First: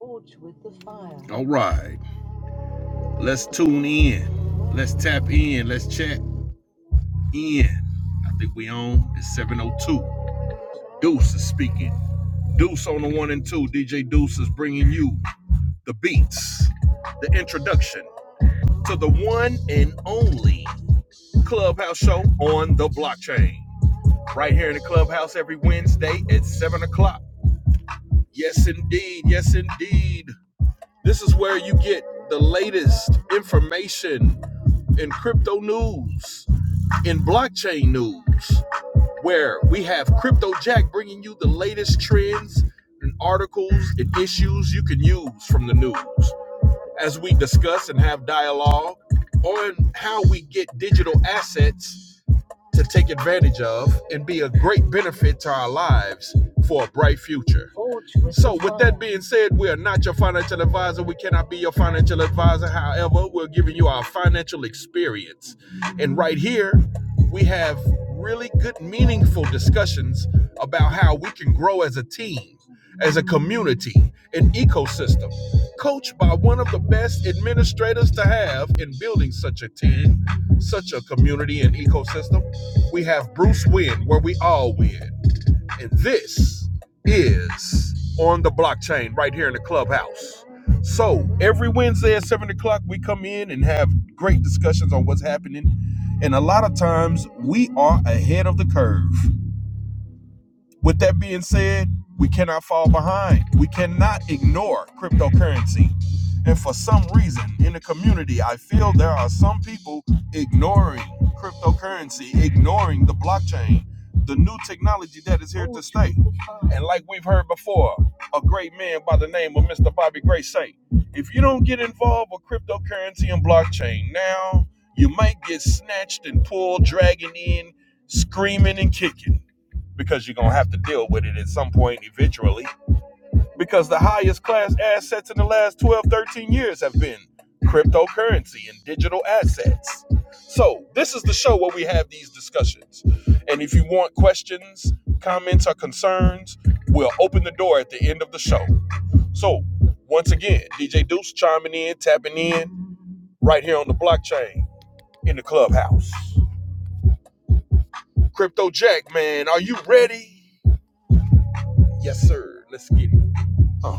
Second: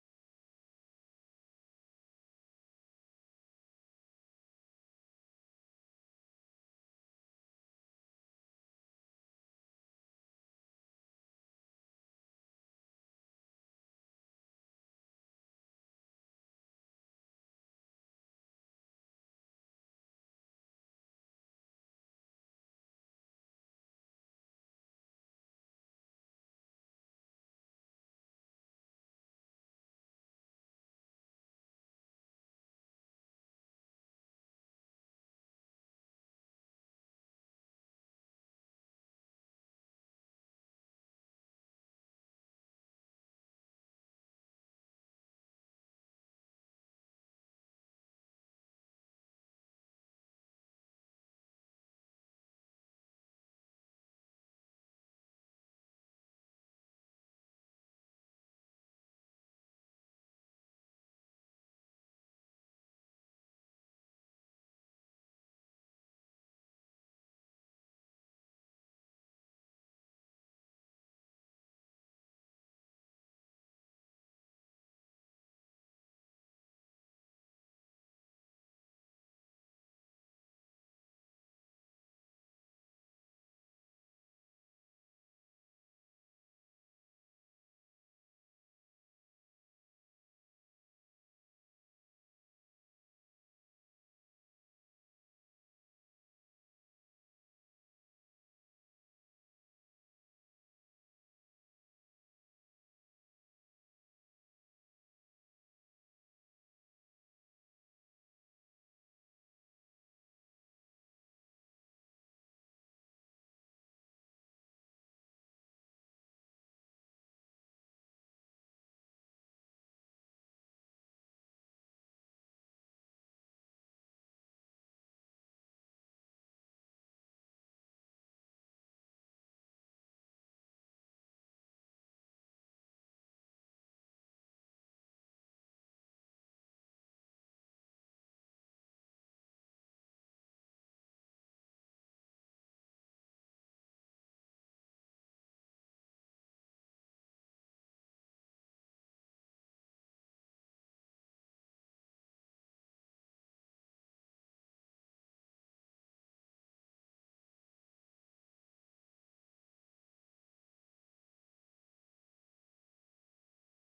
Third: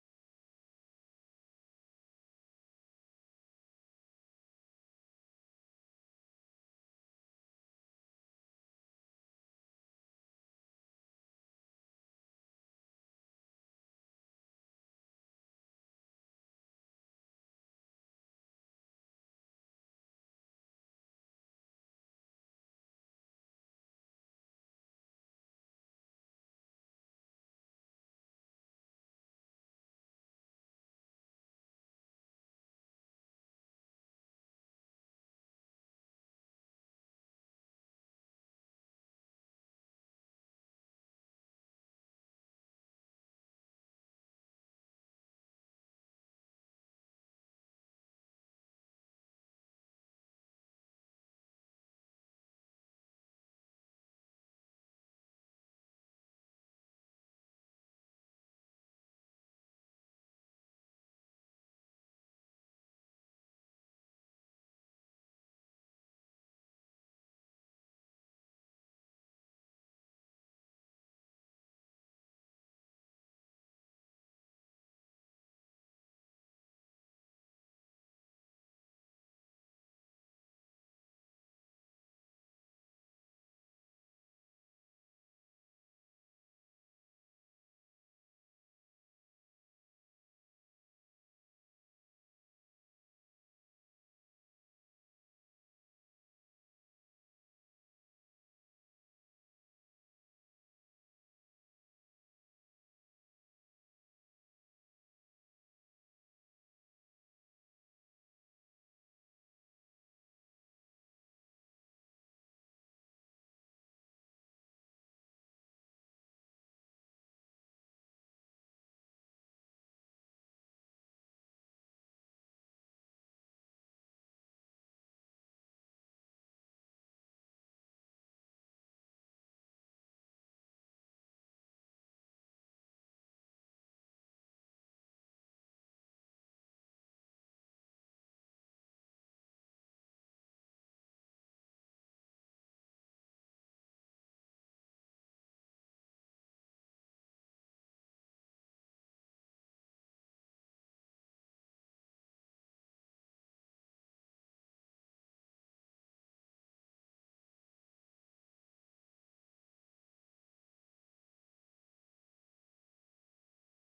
Forged with the fire. All right. Let's tune in. Let's tap in. Let's chat in. I think we on. It's 702. Deuce is speaking. Deuce on the one and two. DJ Deuce is bringing you the beats, the introduction to the one and only Clubhouse show on the blockchain. Right here in the Clubhouse every Wednesday at 7 o'clock. Yes, indeed. Yes, indeed. This is where you get the latest information in crypto news, in blockchain news, where we have Crypto Jack bringing you the latest trends and articles and issues you can use from the news as we discuss and have dialogue on how we get digital assets to take advantage of and be a great benefit to our lives for a bright future. So, with that being said, we are not your financial advisor. We cannot be your financial advisor. However, we're giving you our financial experience. And right here, we have really good, meaningful discussions about how we can grow as a team, as a community, an ecosystem, coached by one of the best administrators to have in building such a team, such a community and ecosystem. We have Bruce Win, where we all win. And this is on the blockchain right here in the clubhouse. So every Wednesday at 7 o'clock, we come in and have great discussions on what's happening. And a lot of times we are ahead of the curve. With that being said, we cannot fall behind. We cannot ignore cryptocurrency. And for some reason in the community, I feel there are some people ignoring cryptocurrency, ignoring the blockchain, the new technology that is here to stay. And like we've heard before, a great man by the name of Mr. Bobby Gray say, if you don't get involved with cryptocurrency and blockchain now, you might get snatched and pulled, dragging in, screaming and kicking because you're going to have to deal with it at some point eventually. Because the highest class assets in the last 12, 13 years have been cryptocurrency and digital assets. So, this is the show where we have these discussions. And if you want questions, comments, or concerns, we'll open the door at the end of the show. So, once again, DJ Deuce chiming in, tapping in right here on the blockchain in the clubhouse. Crypto Jack, man, are you ready? Yes, sir. Let's get it. Uh.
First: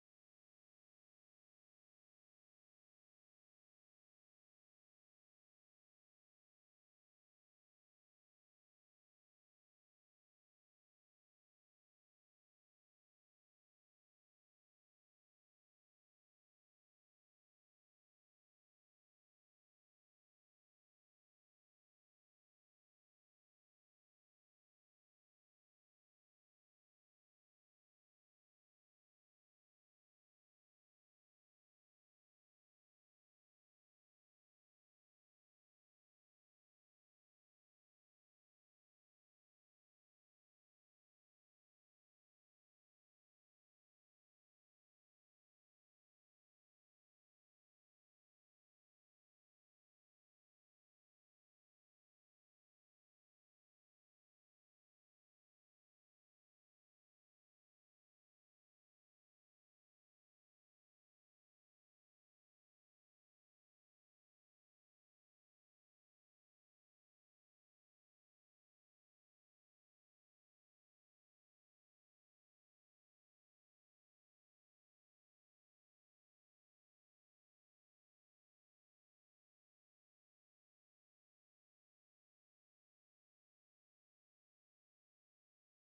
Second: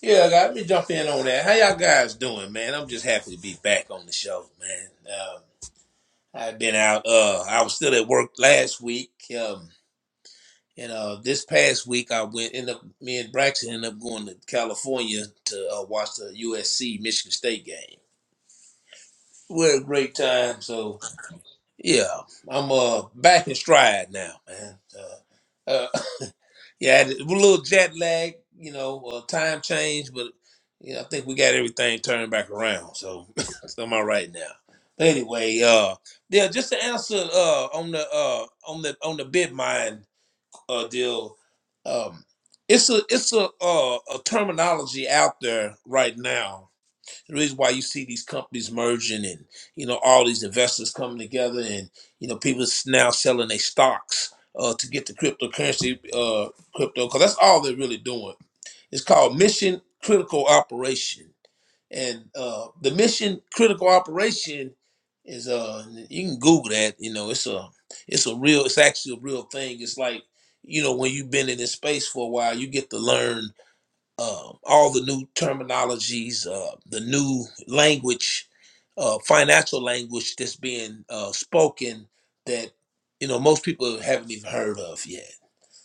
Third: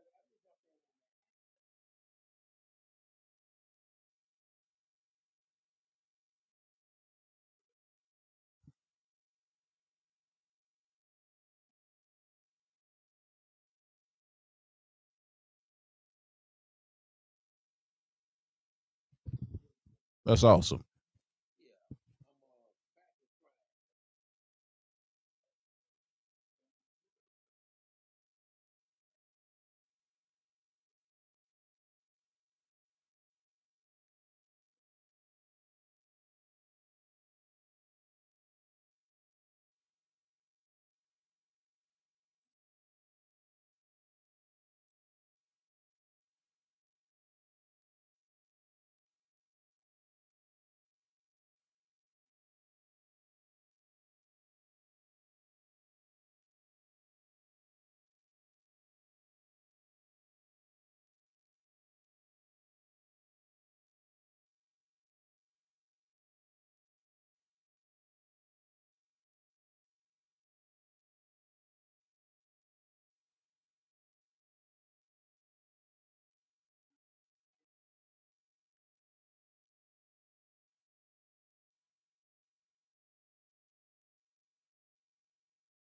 Yeah, let me jump in on that. How y'all guys doing, man? I'm just happy to be back on the show, man. Um, I've been out. Uh, I was still at work last week. Um, and uh, this past week, I went. End up, me and Braxton ended up going to California to uh, watch the USC Michigan State game. We had a great time! So yeah, I'm uh back in stride now, man. Uh, uh, Yeah, a little jet lag, you know, uh, time change, but you know, I think we got everything turned back around. So, so I'm all right now. But anyway, uh, yeah, just to answer uh, on the uh, on the on the bid mine uh, deal, um, it's a it's a uh, a terminology out there right now the reason why you see these companies merging and you know all these investors coming together and you know people s- now selling their stocks uh, to get the cryptocurrency uh, crypto because that's all they're really doing. It's called mission critical operation, and uh, the mission critical operation is uh you can Google that. You know it's a it's a real it's actually a real thing. It's like you know when you've been in this space for a while, you get to learn um, all the new terminologies, uh, the new language, uh, financial language that's being uh, spoken that you know most people haven't even heard of yet.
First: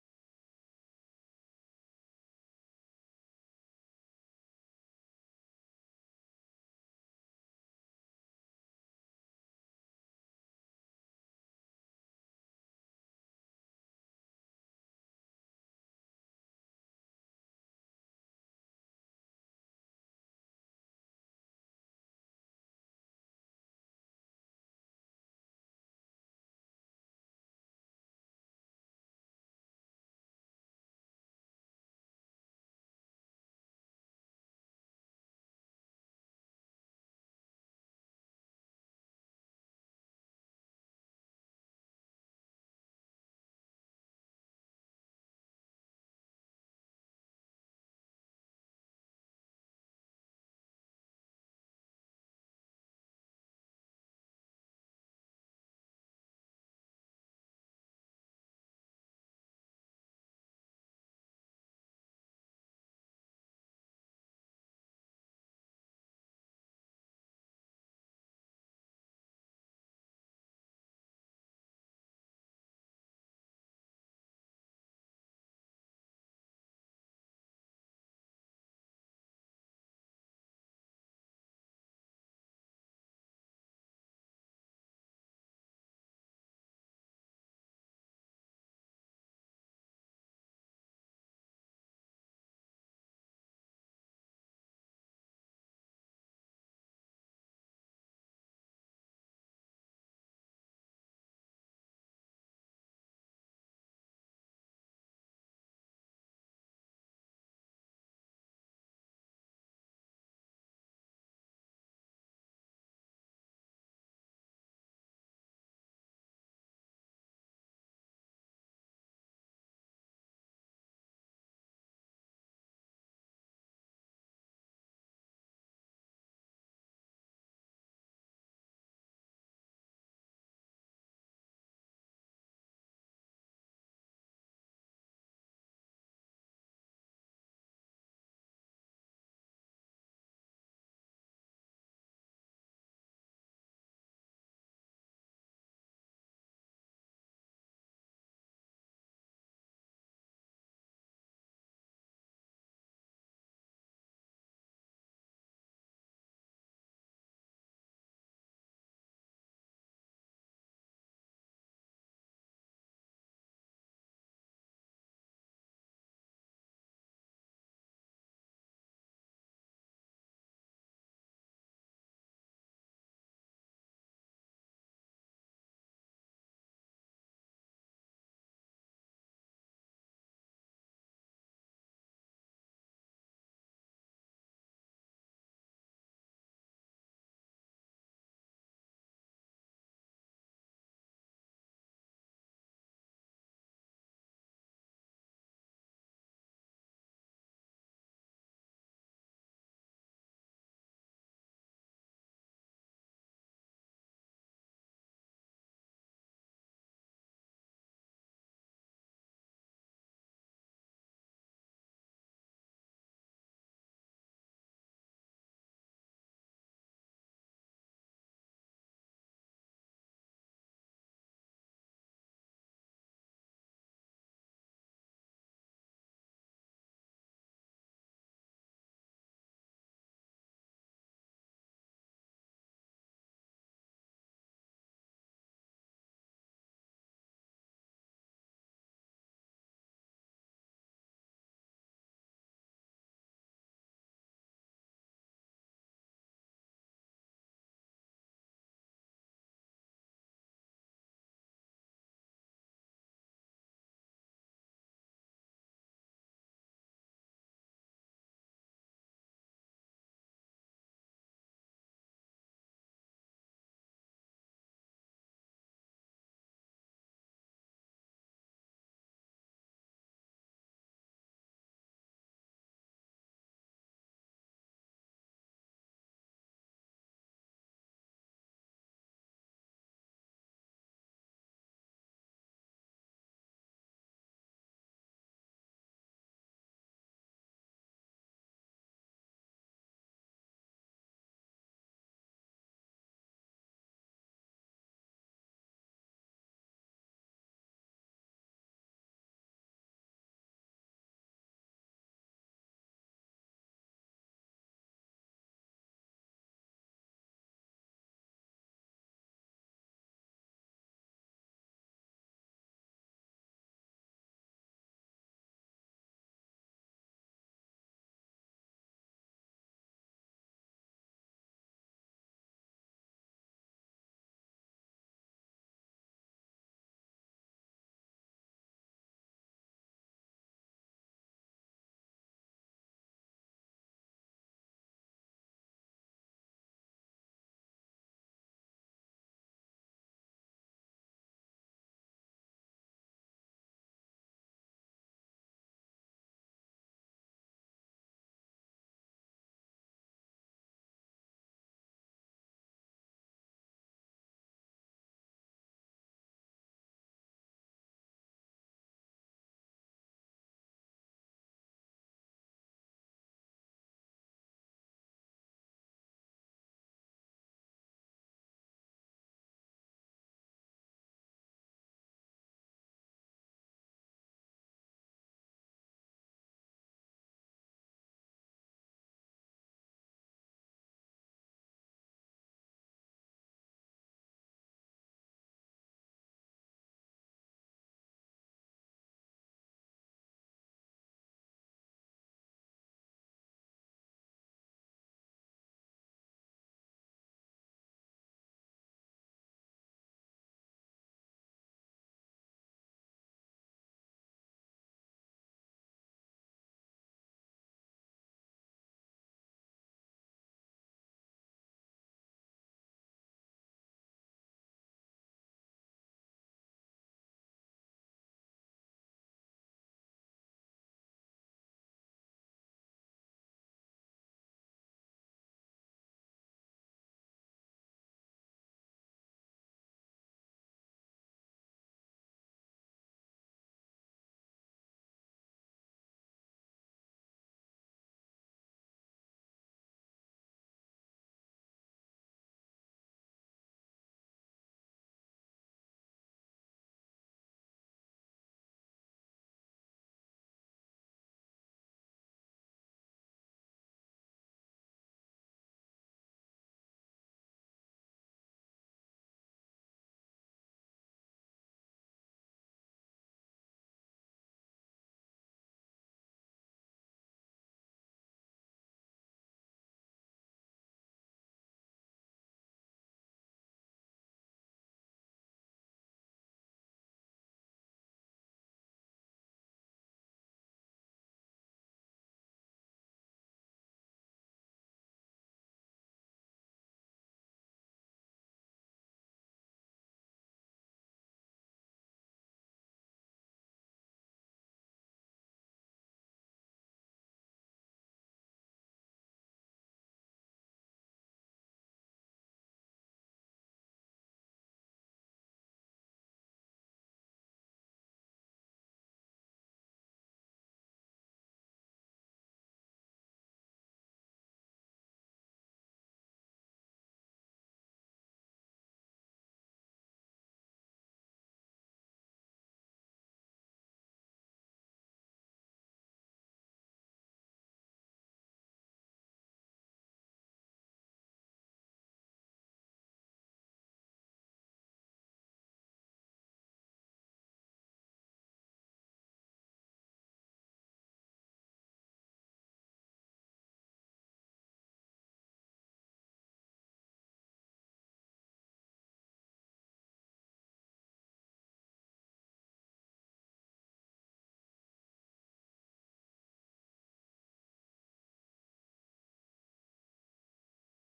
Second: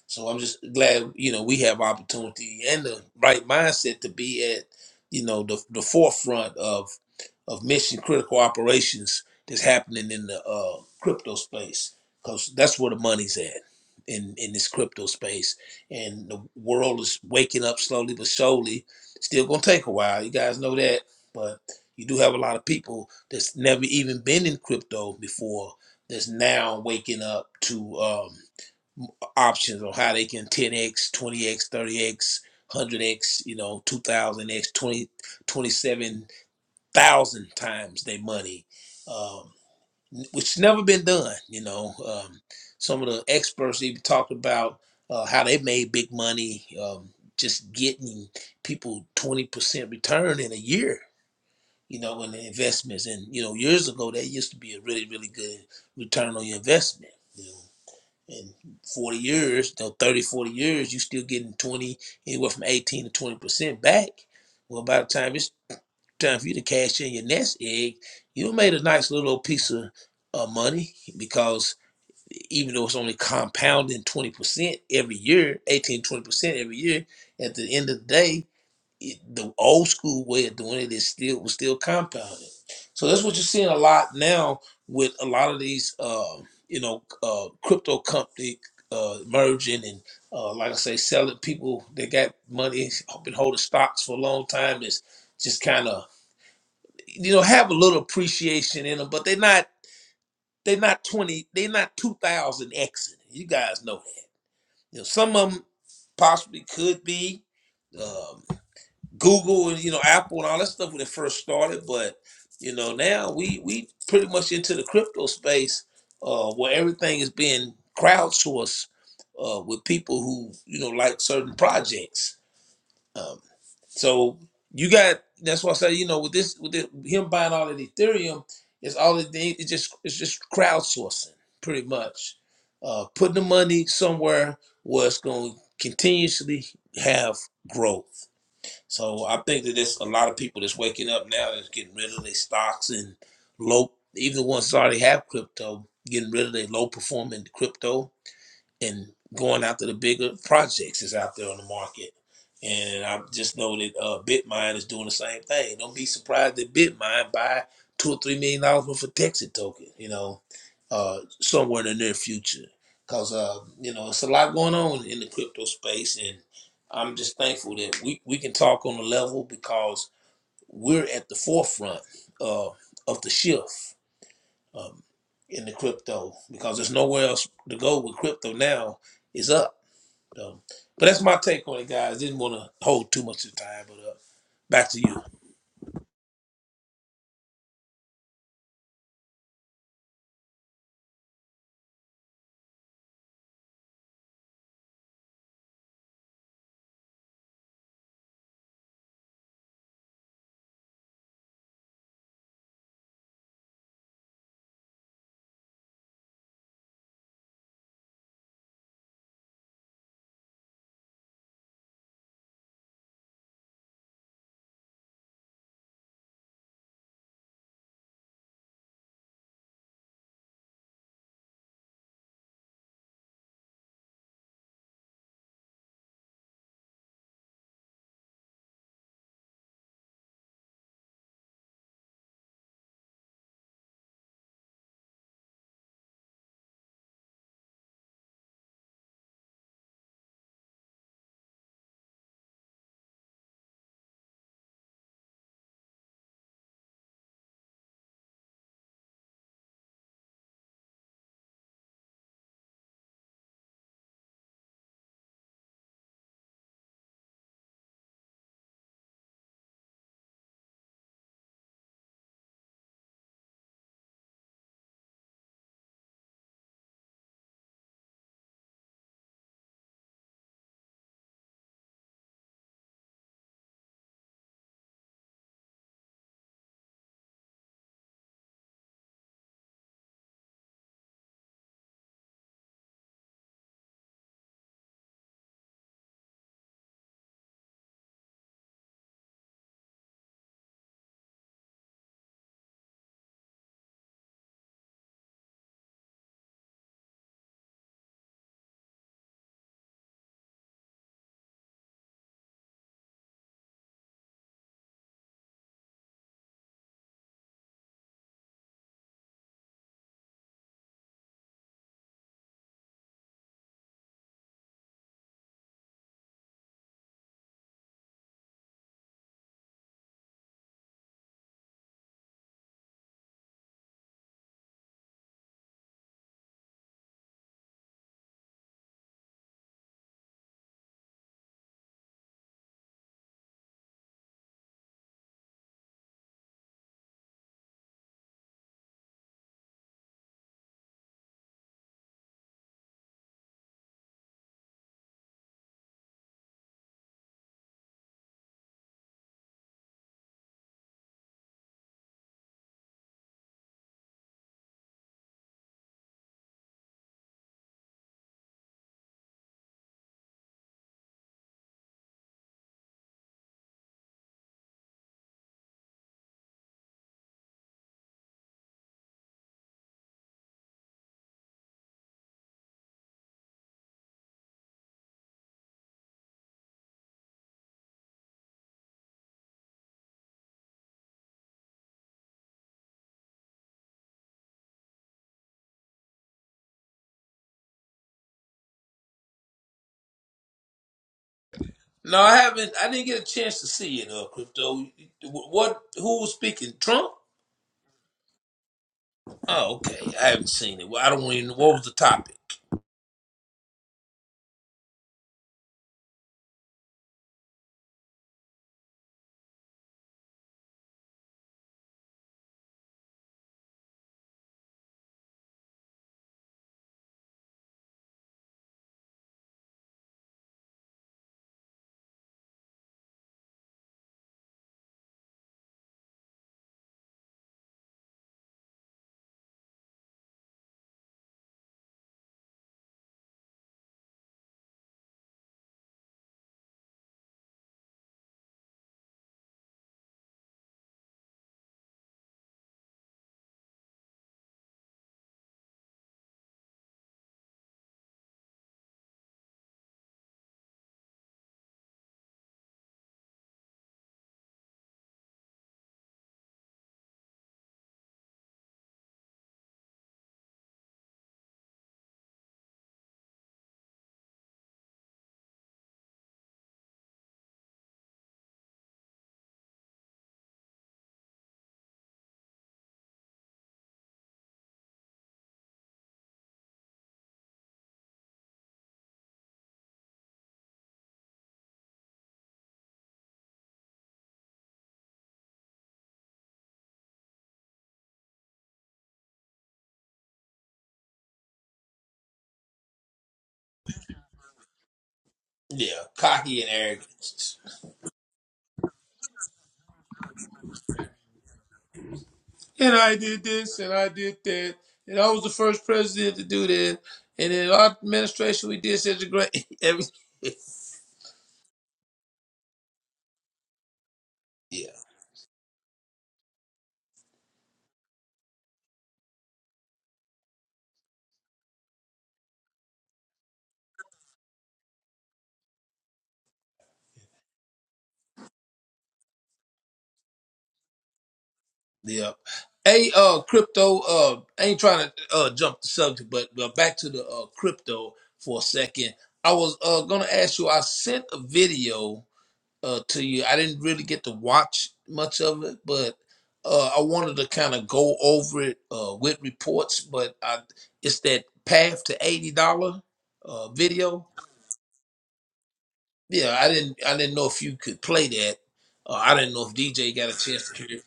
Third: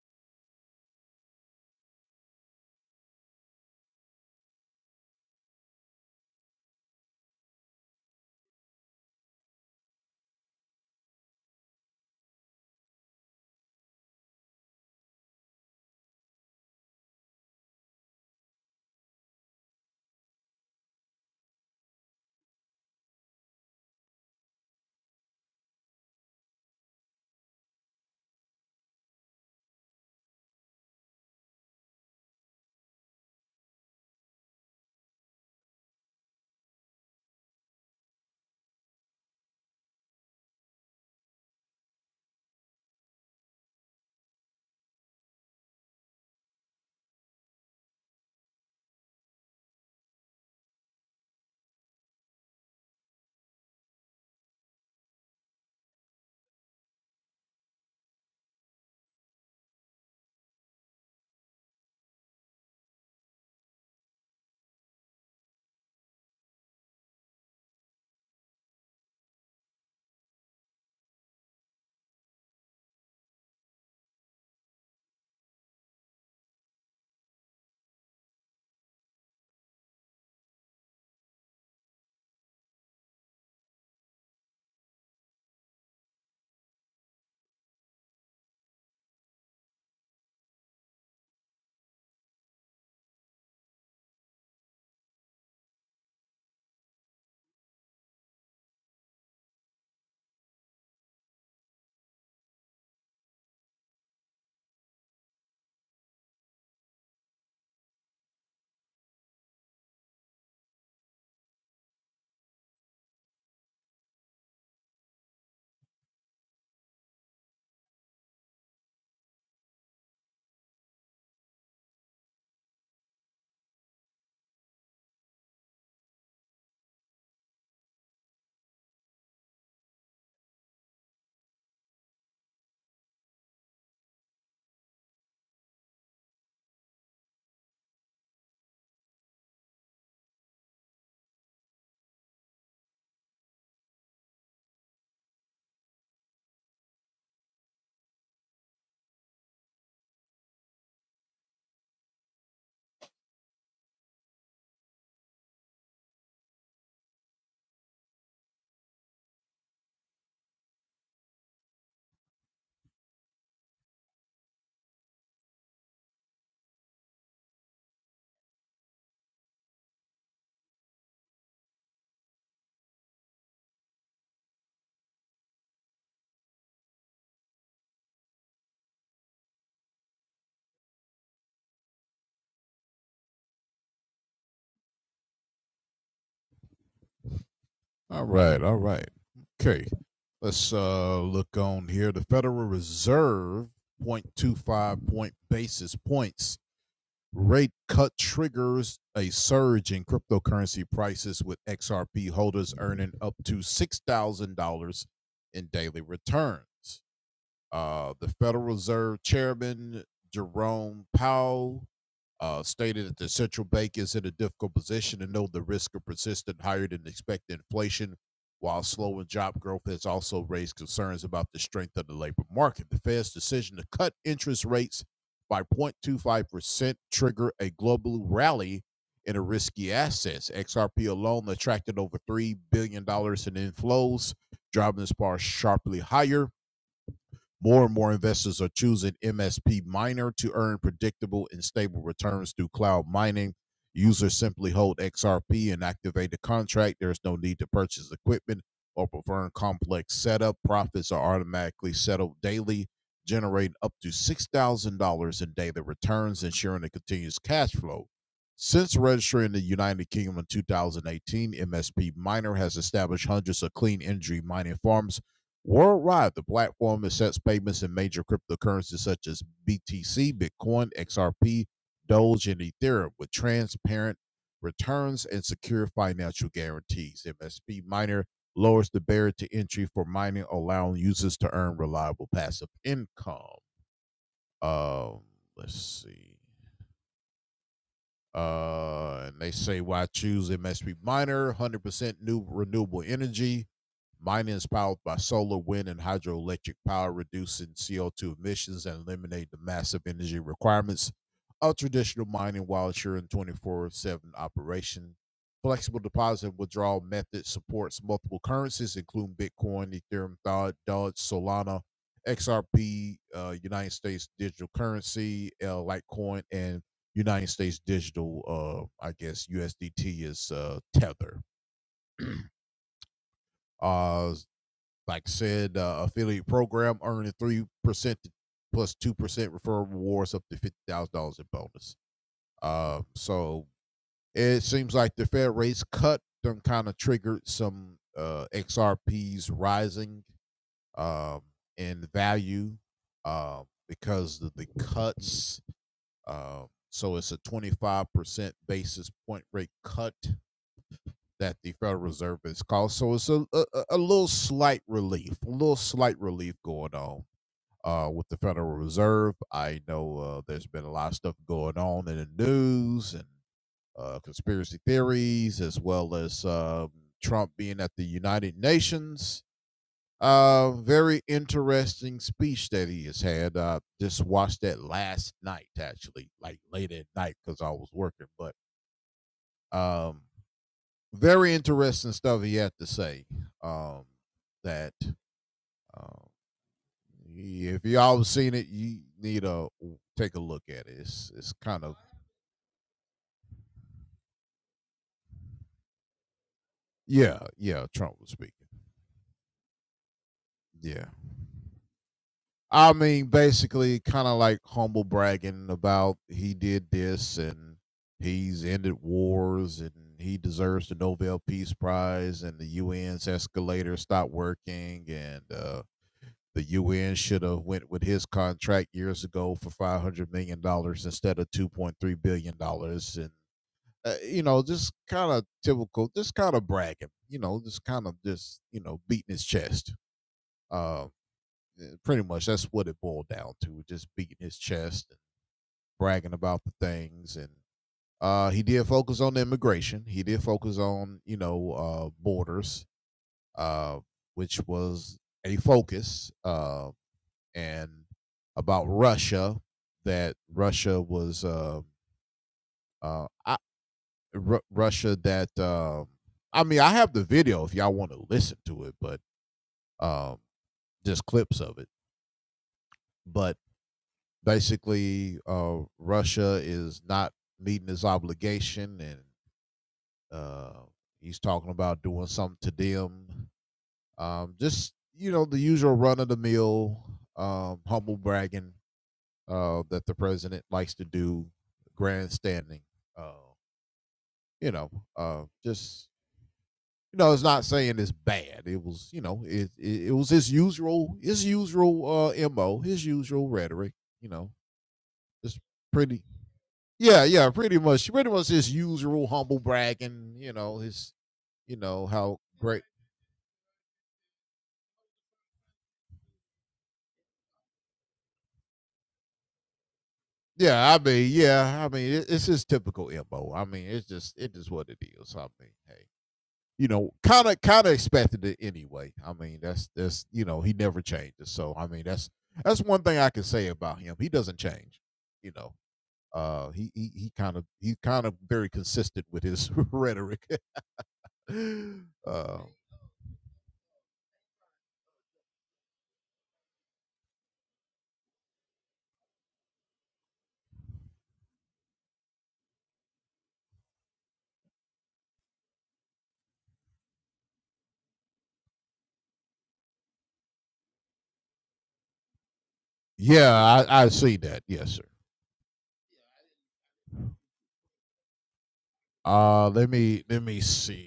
So I'm just glad, you know, we have opportunity and the right mindset to be at, you know, the the forefront of of mission critical operations that's happening in the uh, crypto space because that's where the money's at in in this crypto space and the world is waking up slowly but surely still gonna take a while you guys know that but you do have a lot of people that's never even been in crypto before that's now waking up to Um, options on how they can 10x, 20x, 30x, 100x, you know, 2000x, 20, 27,000 times their money, um, which never been done. You know, um, some of the experts even talked about uh, how they made big money um, just getting people 20% return in a year. You know, in the investments, and you know, years ago, that used to be a really, really good return on your investment. You know, in 40 years, you know, 30, forty years, you still getting 20, anywhere from 18 to 20% back. Well, by the time it's time for you to cash in your nest egg, you made a nice little piece of uh, money because even though it's only compounding 20% every year, eighteen, twenty percent every year, at the end of the day, it, the old school way of doing it is still was still compounded. So that's what you're seeing a lot now with a lot of these, uh, you know, uh, crypto company uh, merging and, uh, like I say, selling people that got money, been holding stocks for a long time. Is just kind of, you know, have a little appreciation in them, but they're not they're not twenty, they're not two thousand X. You guys know that. You know, some of them possibly could be. um, Google and you know Apple and all that stuff when it first started, but you know now we we pretty much into the crypto space uh, where everything is being crowdsourced uh, with people who you know like certain projects. Um, so you got that's why I say you know with this with the, him buying all of Ethereum, it's all it did- it's just it's just crowdsourcing pretty much, uh, putting the money somewhere where it's going to continuously have growth. So I think that there's a lot of people that's waking up now that's getting rid of their stocks and low, even the ones that already have crypto, getting rid of their low performing crypto and going after the bigger projects is out there on the market. And I just know that uh, Bitmine is doing the same thing. Don't be surprised that Bitmine buy two or three million dollars worth of Texas token, you know, uh, somewhere in the near future. Cause uh, you know, it's a lot going on in the crypto space, and I'm just thankful that we we can talk on the level because we're at the forefront uh, of the shift um, in the crypto because there's nowhere else to go with crypto now. It's up. Um, but that's my take on it, guys. Didn't want to hold too much of the time, but uh, back to you. No, I haven't. I didn't get a chance to see it. Uh, crypto. What? Who was speaking? Trump? Oh, okay. I haven't seen it. Well, I don't even. know What was the topic? Yeah, cocky and arrogance. And I did this, and I did that, and I was the first president to do that. And in our administration, we did such a great everything. Yeah. Yeah. Hey, uh, crypto. Uh, I ain't trying to uh jump the subject, but uh, back to the uh, crypto for a second. I was uh gonna ask you. I sent a video uh to you. I didn't really get to watch much of it, but uh, I wanted to kind of go over it uh with reports. But I, it's that path to eighty dollar uh video. Yeah, I didn't. I didn't know if you could play that. Uh, I didn't know if DJ got a chance to hear it.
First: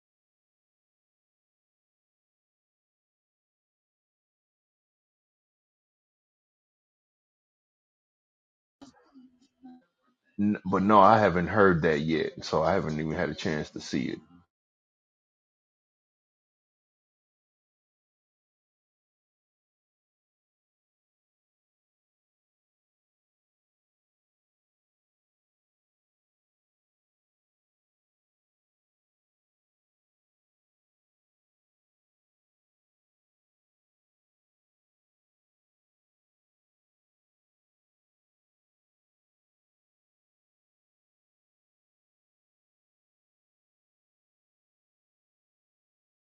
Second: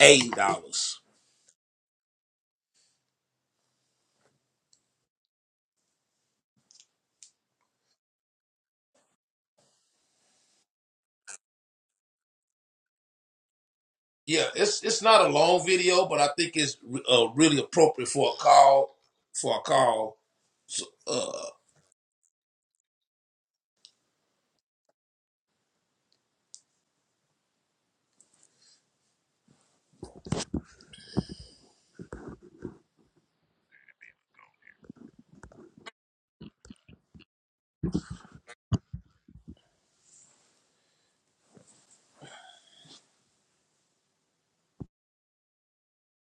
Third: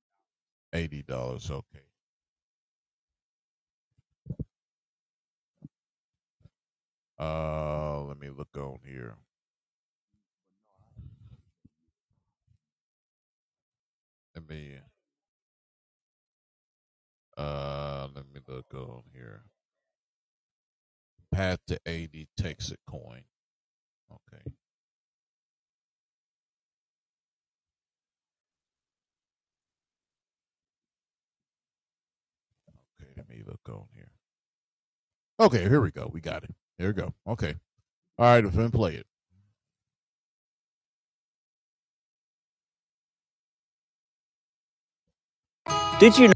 eighty dollars. N- But no, I haven't heard that yet, so I haven't even had a chance to see it. Yeah, it's it's not a long video, but I think it's uh, really appropriate for a call for a call. So, uh, Did you know?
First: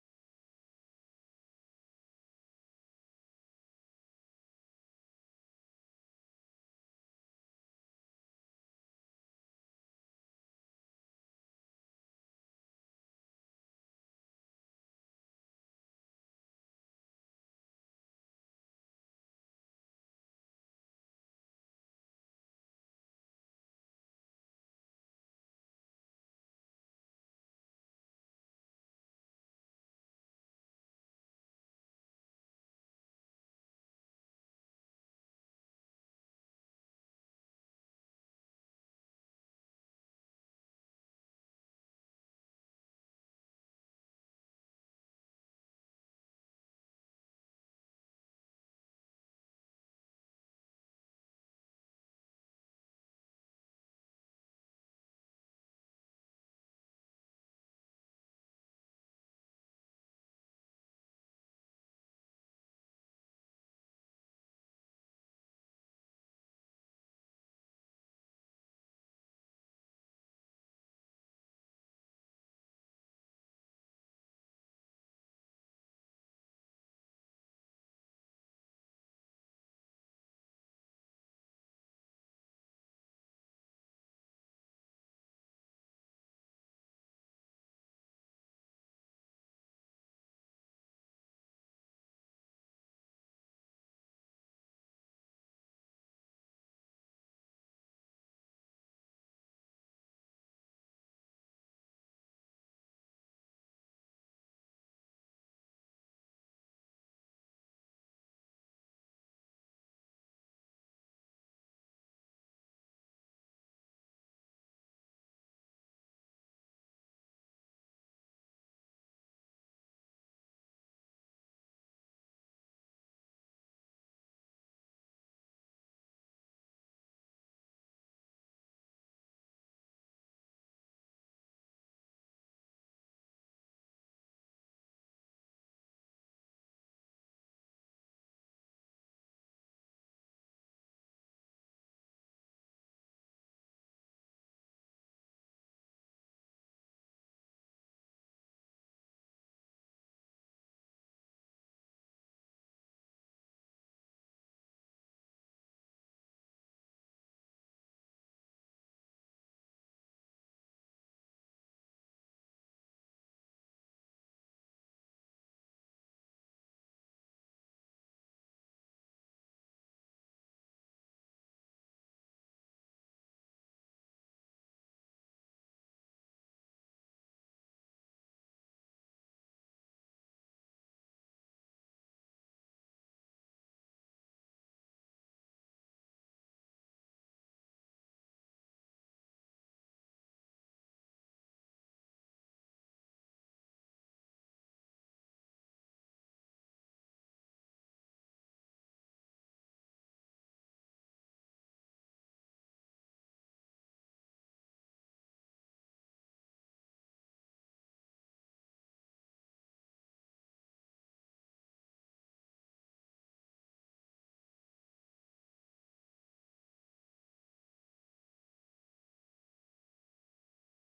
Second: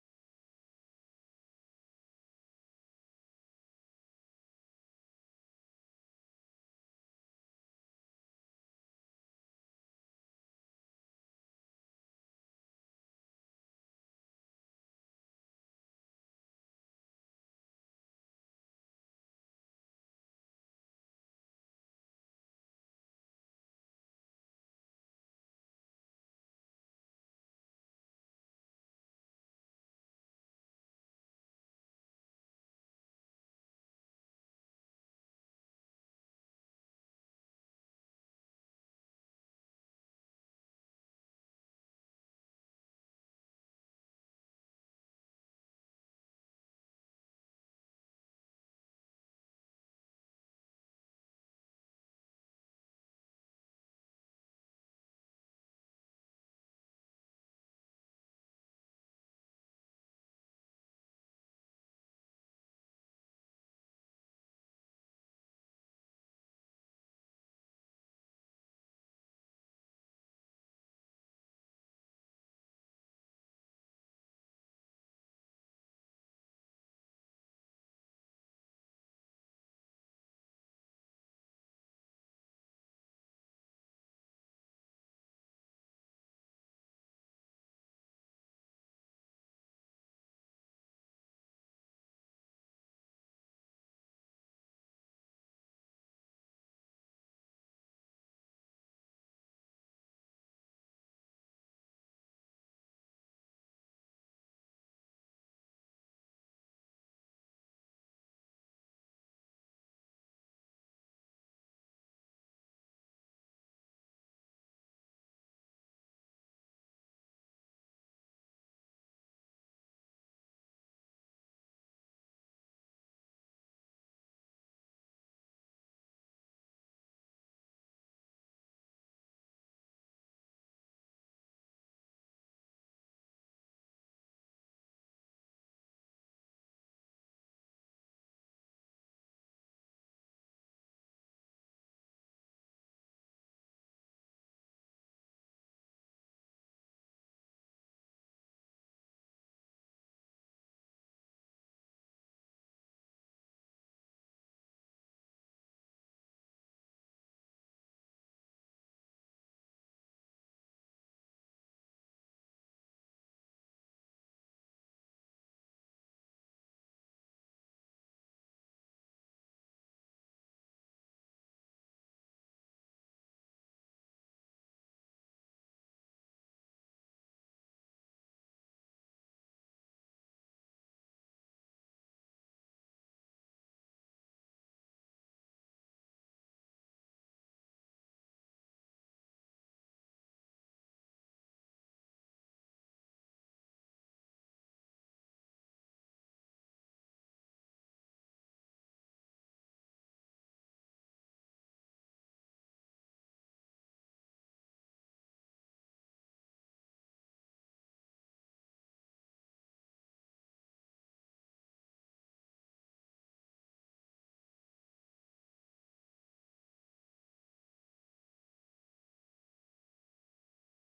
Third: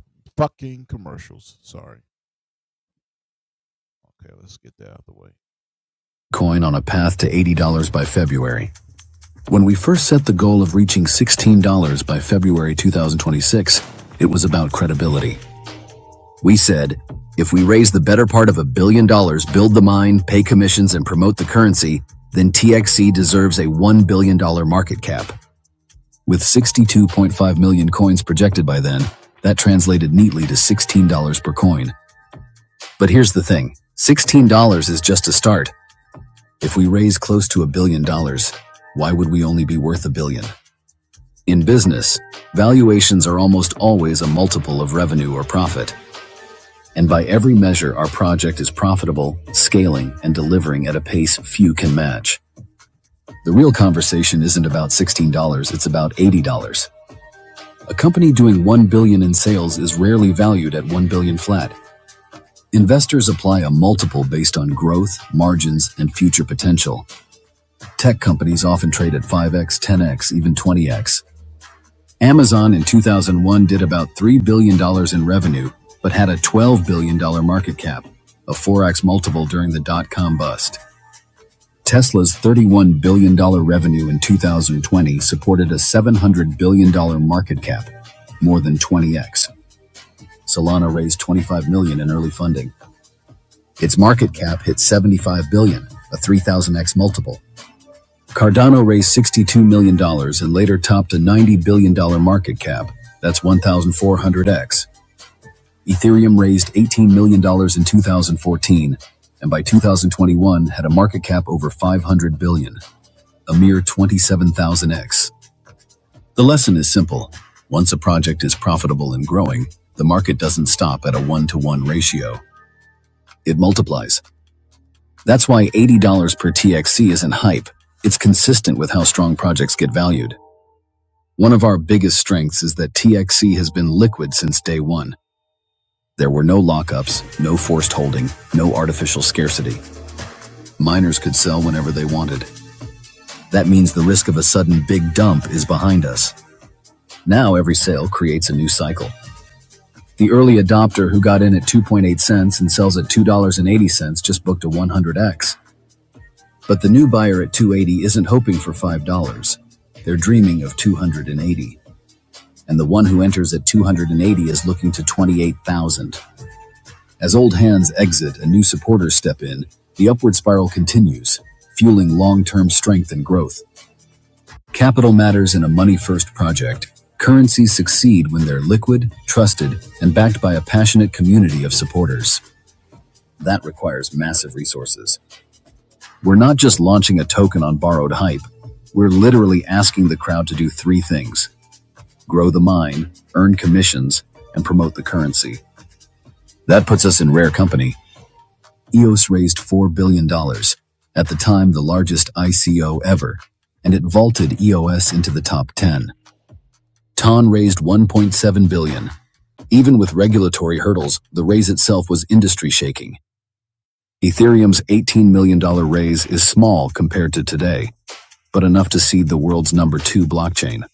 Coin on a path to $80 by February. When we first set the goal of reaching $16 by February 2026, it was about credibility. We said, if we raise the better part of a billion dollars, build the mine, pay commissions, and promote the currency, then TXC deserves a $1 billion dollars market cap. With 62.5 million coins projected by then, that translated neatly to $16 per coin. But here's the thing $16 is just a start. If we raise close to a billion dollars, why would we only be worth a billion? In business, valuations are almost always a multiple of revenue or profit, and by every measure, our project is profitable, scaling, and delivering at a pace few can match. The real conversation isn't about $16, it's about $80. A company doing 1 billion dollars in sales is rarely valued at 1 billion dollars flat. Investors apply a multiple based on growth, margins, and future potential, Tech companies often trade at 5x, 10x, even 20x. Amazon in 2001 did about $3 billion dollars in revenue, but had a $12 billion dollars market cap, a 4x multiple during the dot com bust. Tesla's $31 billion dollars revenue in 2020 supported a $700 billion dollars market cap, more than 20x. Solana raised 25 million million in early funding. Its market cap hit 75 billion, billion, a 3000x multiple. Cardano raised $62 million dollars and later topped a $90 billion dollars market cap. That's 1,400x. Ethereum raised $18 million dollars in 2014 and by 2021 had a market cap over 500 billion, billion, dollars, a mere 27,000x. The lesson is simple. Once a project is profitable and growing, the market doesn't stop at a one-to-one ratio. It multiplies. That's why $80 per TXC isn't hype. It's consistent with how strong projects get valued. One of our biggest strengths is that TXC has been liquid since day one. There were no lockups, no forced holding, no artificial scarcity. Miners could sell whenever they wanted. That means the risk of a sudden big dump is behind us. Now every sale creates a new cycle. The early adopter who got in at 2.8 cents and sells at $2.80 just booked a 100x. But the new buyer at 280 isn't hoping for $5. They're dreaming of 280. and the one who enters at 280 is looking to 28,000. As old hands exit and new supporters step in, the upward spiral continues, fueling long term strength and growth. Capital matters in a money first project. Currencies succeed when they're liquid, trusted, and backed by a passionate community of supporters. That requires massive resources. We're not just launching a token on borrowed hype, we're literally asking the crowd to do three things grow the mine, earn commissions, and promote the currency. That puts us in rare company. EOS raised $4 billion, dollars, at the time the largest ICO ever, and it vaulted EOS into the top 10. TON raised $1.7 billion. dollars. Even with regulatory hurdles, the raise itself was industry shaking. Ethereum's $18 million dollars raise is small compared to today, but enough to seed the world's number two blockchain.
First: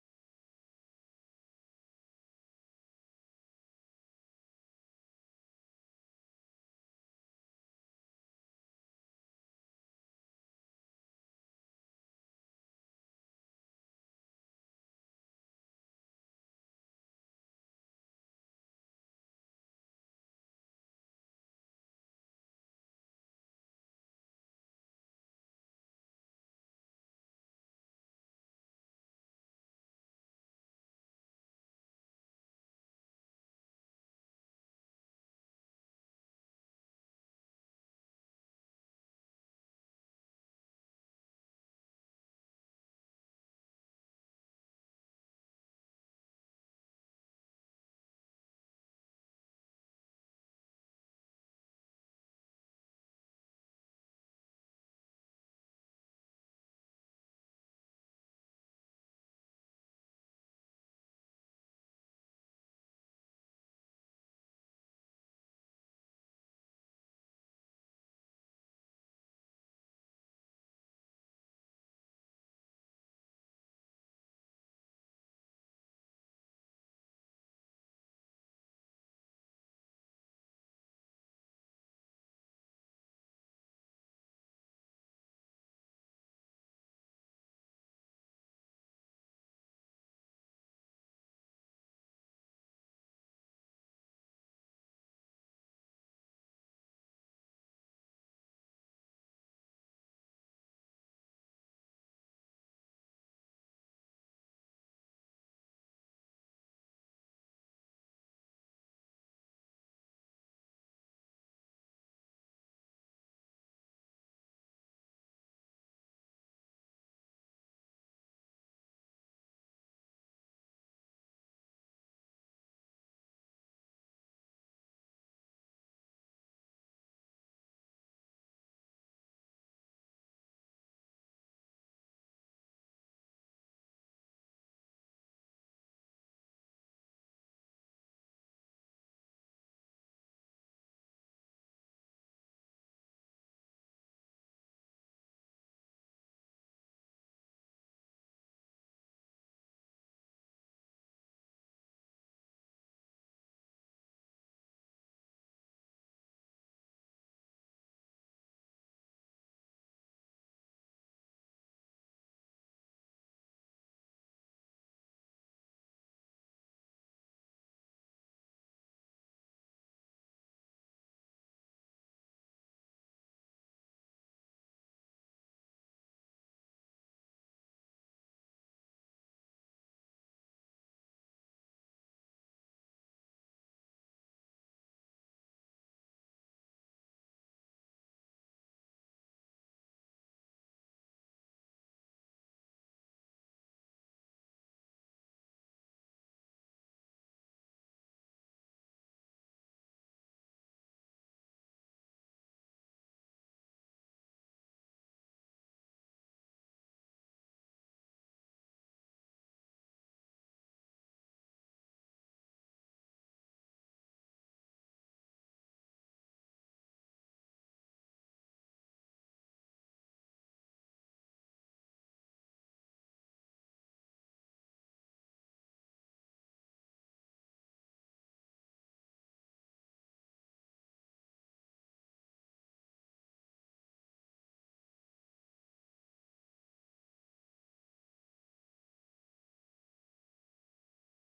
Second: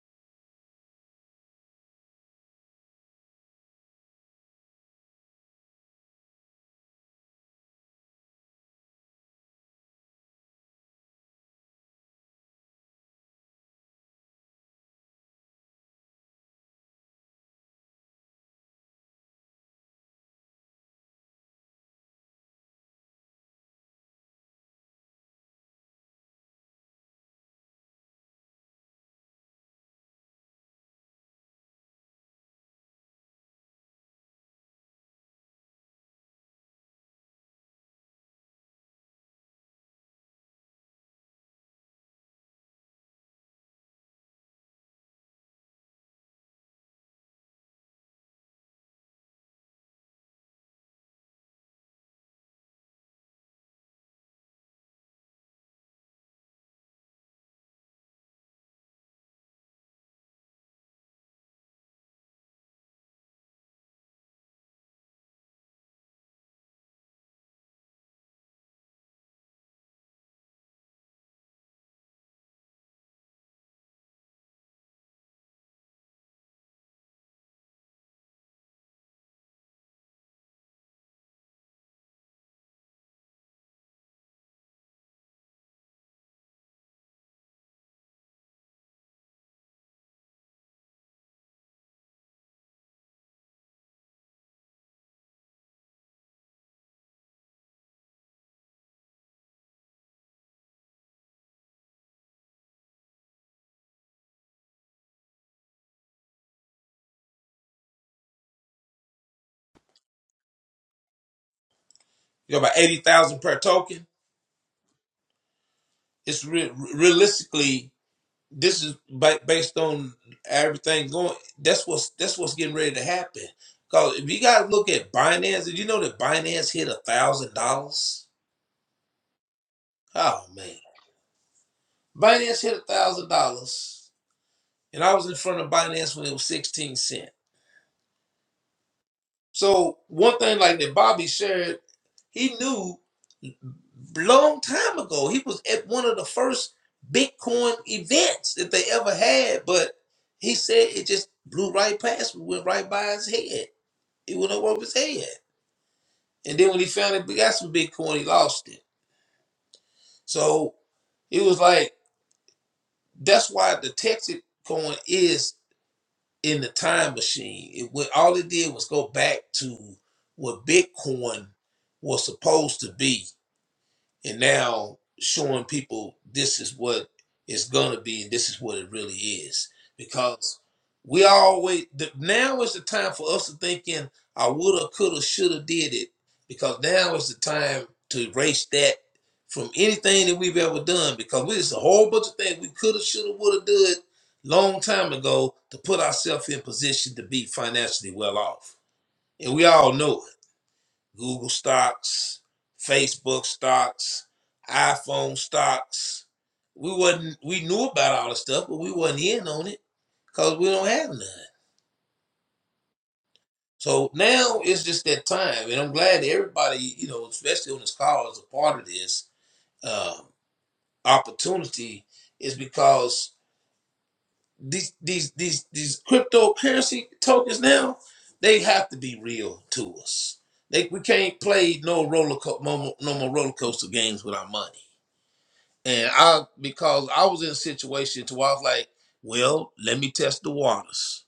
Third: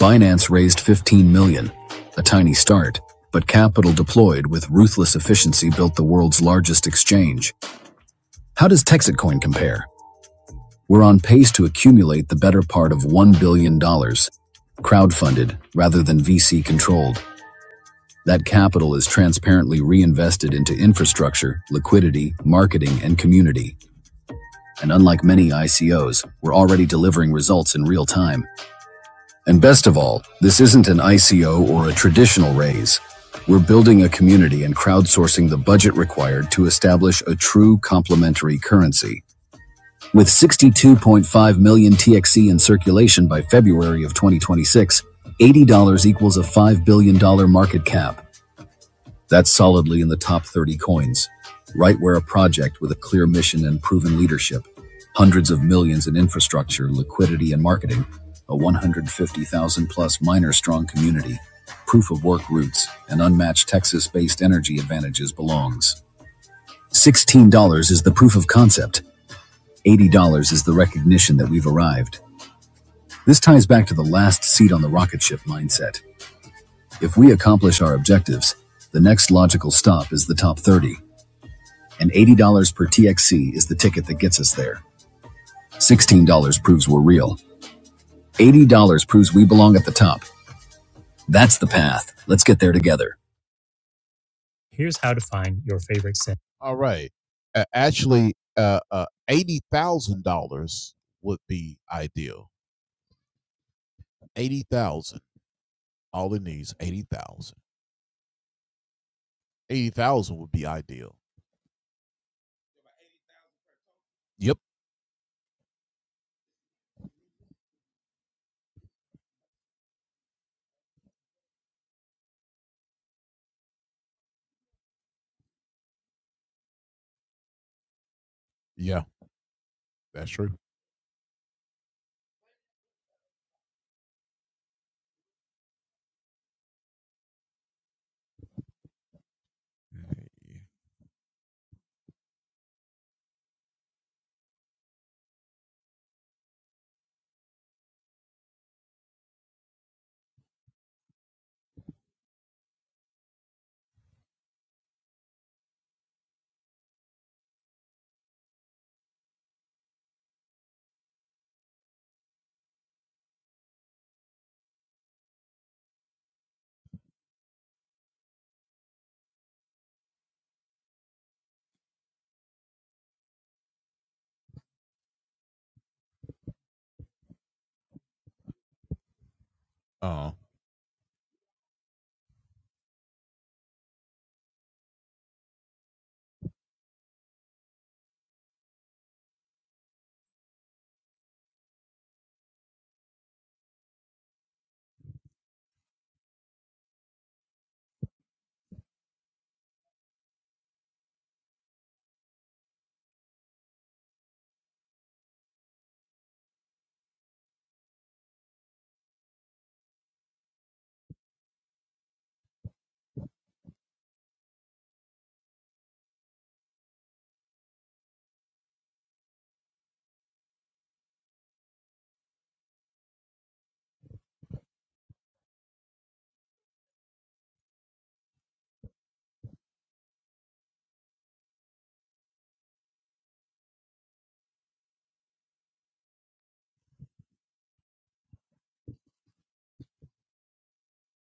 Binance raised $15 million, dollars, a tiny start, but capital deployed with ruthless efficiency built the world's largest exchange. How does Texitcoin compare? We're on pace to accumulate the better part of $1 billion, dollars, crowdfunded rather than VC controlled. That capital is transparently reinvested into infrastructure, liquidity, marketing, and community. And unlike many ICOs, we're already delivering results in real time. And best of all, this isn't an ICO or a traditional raise. We're building a community and crowdsourcing the budget required to establish a true complementary currency. With 62.5 million TXC in circulation by February of 2026, $80 equals a $5 billion dollars market cap. That's solidly in the top 30 coins, right where a project with a clear mission and proven leadership, hundreds of millions in infrastructure, liquidity, and marketing, a 150,000 plus miner strong community, proof of work roots, and unmatched Texas based energy advantages belongs. $16 is the proof of concept. $80 is the recognition that we've arrived. This ties back to the last seat on the rocket ship mindset. If we accomplish our objectives, the next logical stop is the top 30, and $80 per TXC is the ticket that gets us there. $16 proves we're real. $80 proves we belong at the top. That's the path. Let's get there together. you know, about eighty thousand per token. It's re- realistically this is ba- based on everything going. That's what's that's what's getting ready to happen. Cause if you guys look at Binance, did you know that Binance hit a thousand dollars? Oh man, Binance hit a thousand dollars, and I was in front of Binance when it was sixteen cent. So one thing like that Bobby shared He knew long time ago. He was at one of the first Bitcoin events that they ever had, but he said it just blew right past me, went right by his head. It went over his head. And then when he found it, got some Bitcoin, he lost it. So it was like, that's why the Texas coin is in the time machine. It went, all it did was go back to what Bitcoin was supposed to be and now showing people this is what it's gonna be and this is what it really is because we always the, now is the time for us to thinking i woulda coulda shoulda did it because now is the time to erase that from anything that we've ever done because we just a whole bunch of things we coulda shoulda woulda did long time ago to put ourselves in position to be financially well off and we all know it Google stocks, Facebook stocks, iPhone stocks. We wasn't we knew about all the stuff, but we wasn't in on it because we don't have none. So now it's just that time, and I'm glad that everybody, you know, especially on this call, is a part of this um, opportunity. Is because these these these these cryptocurrency tokens now they have to be real to us. They we can't play no roller co- no, more- no more roller coaster games with our money And I because I was in a situation to where I was like, well, let me test the waters.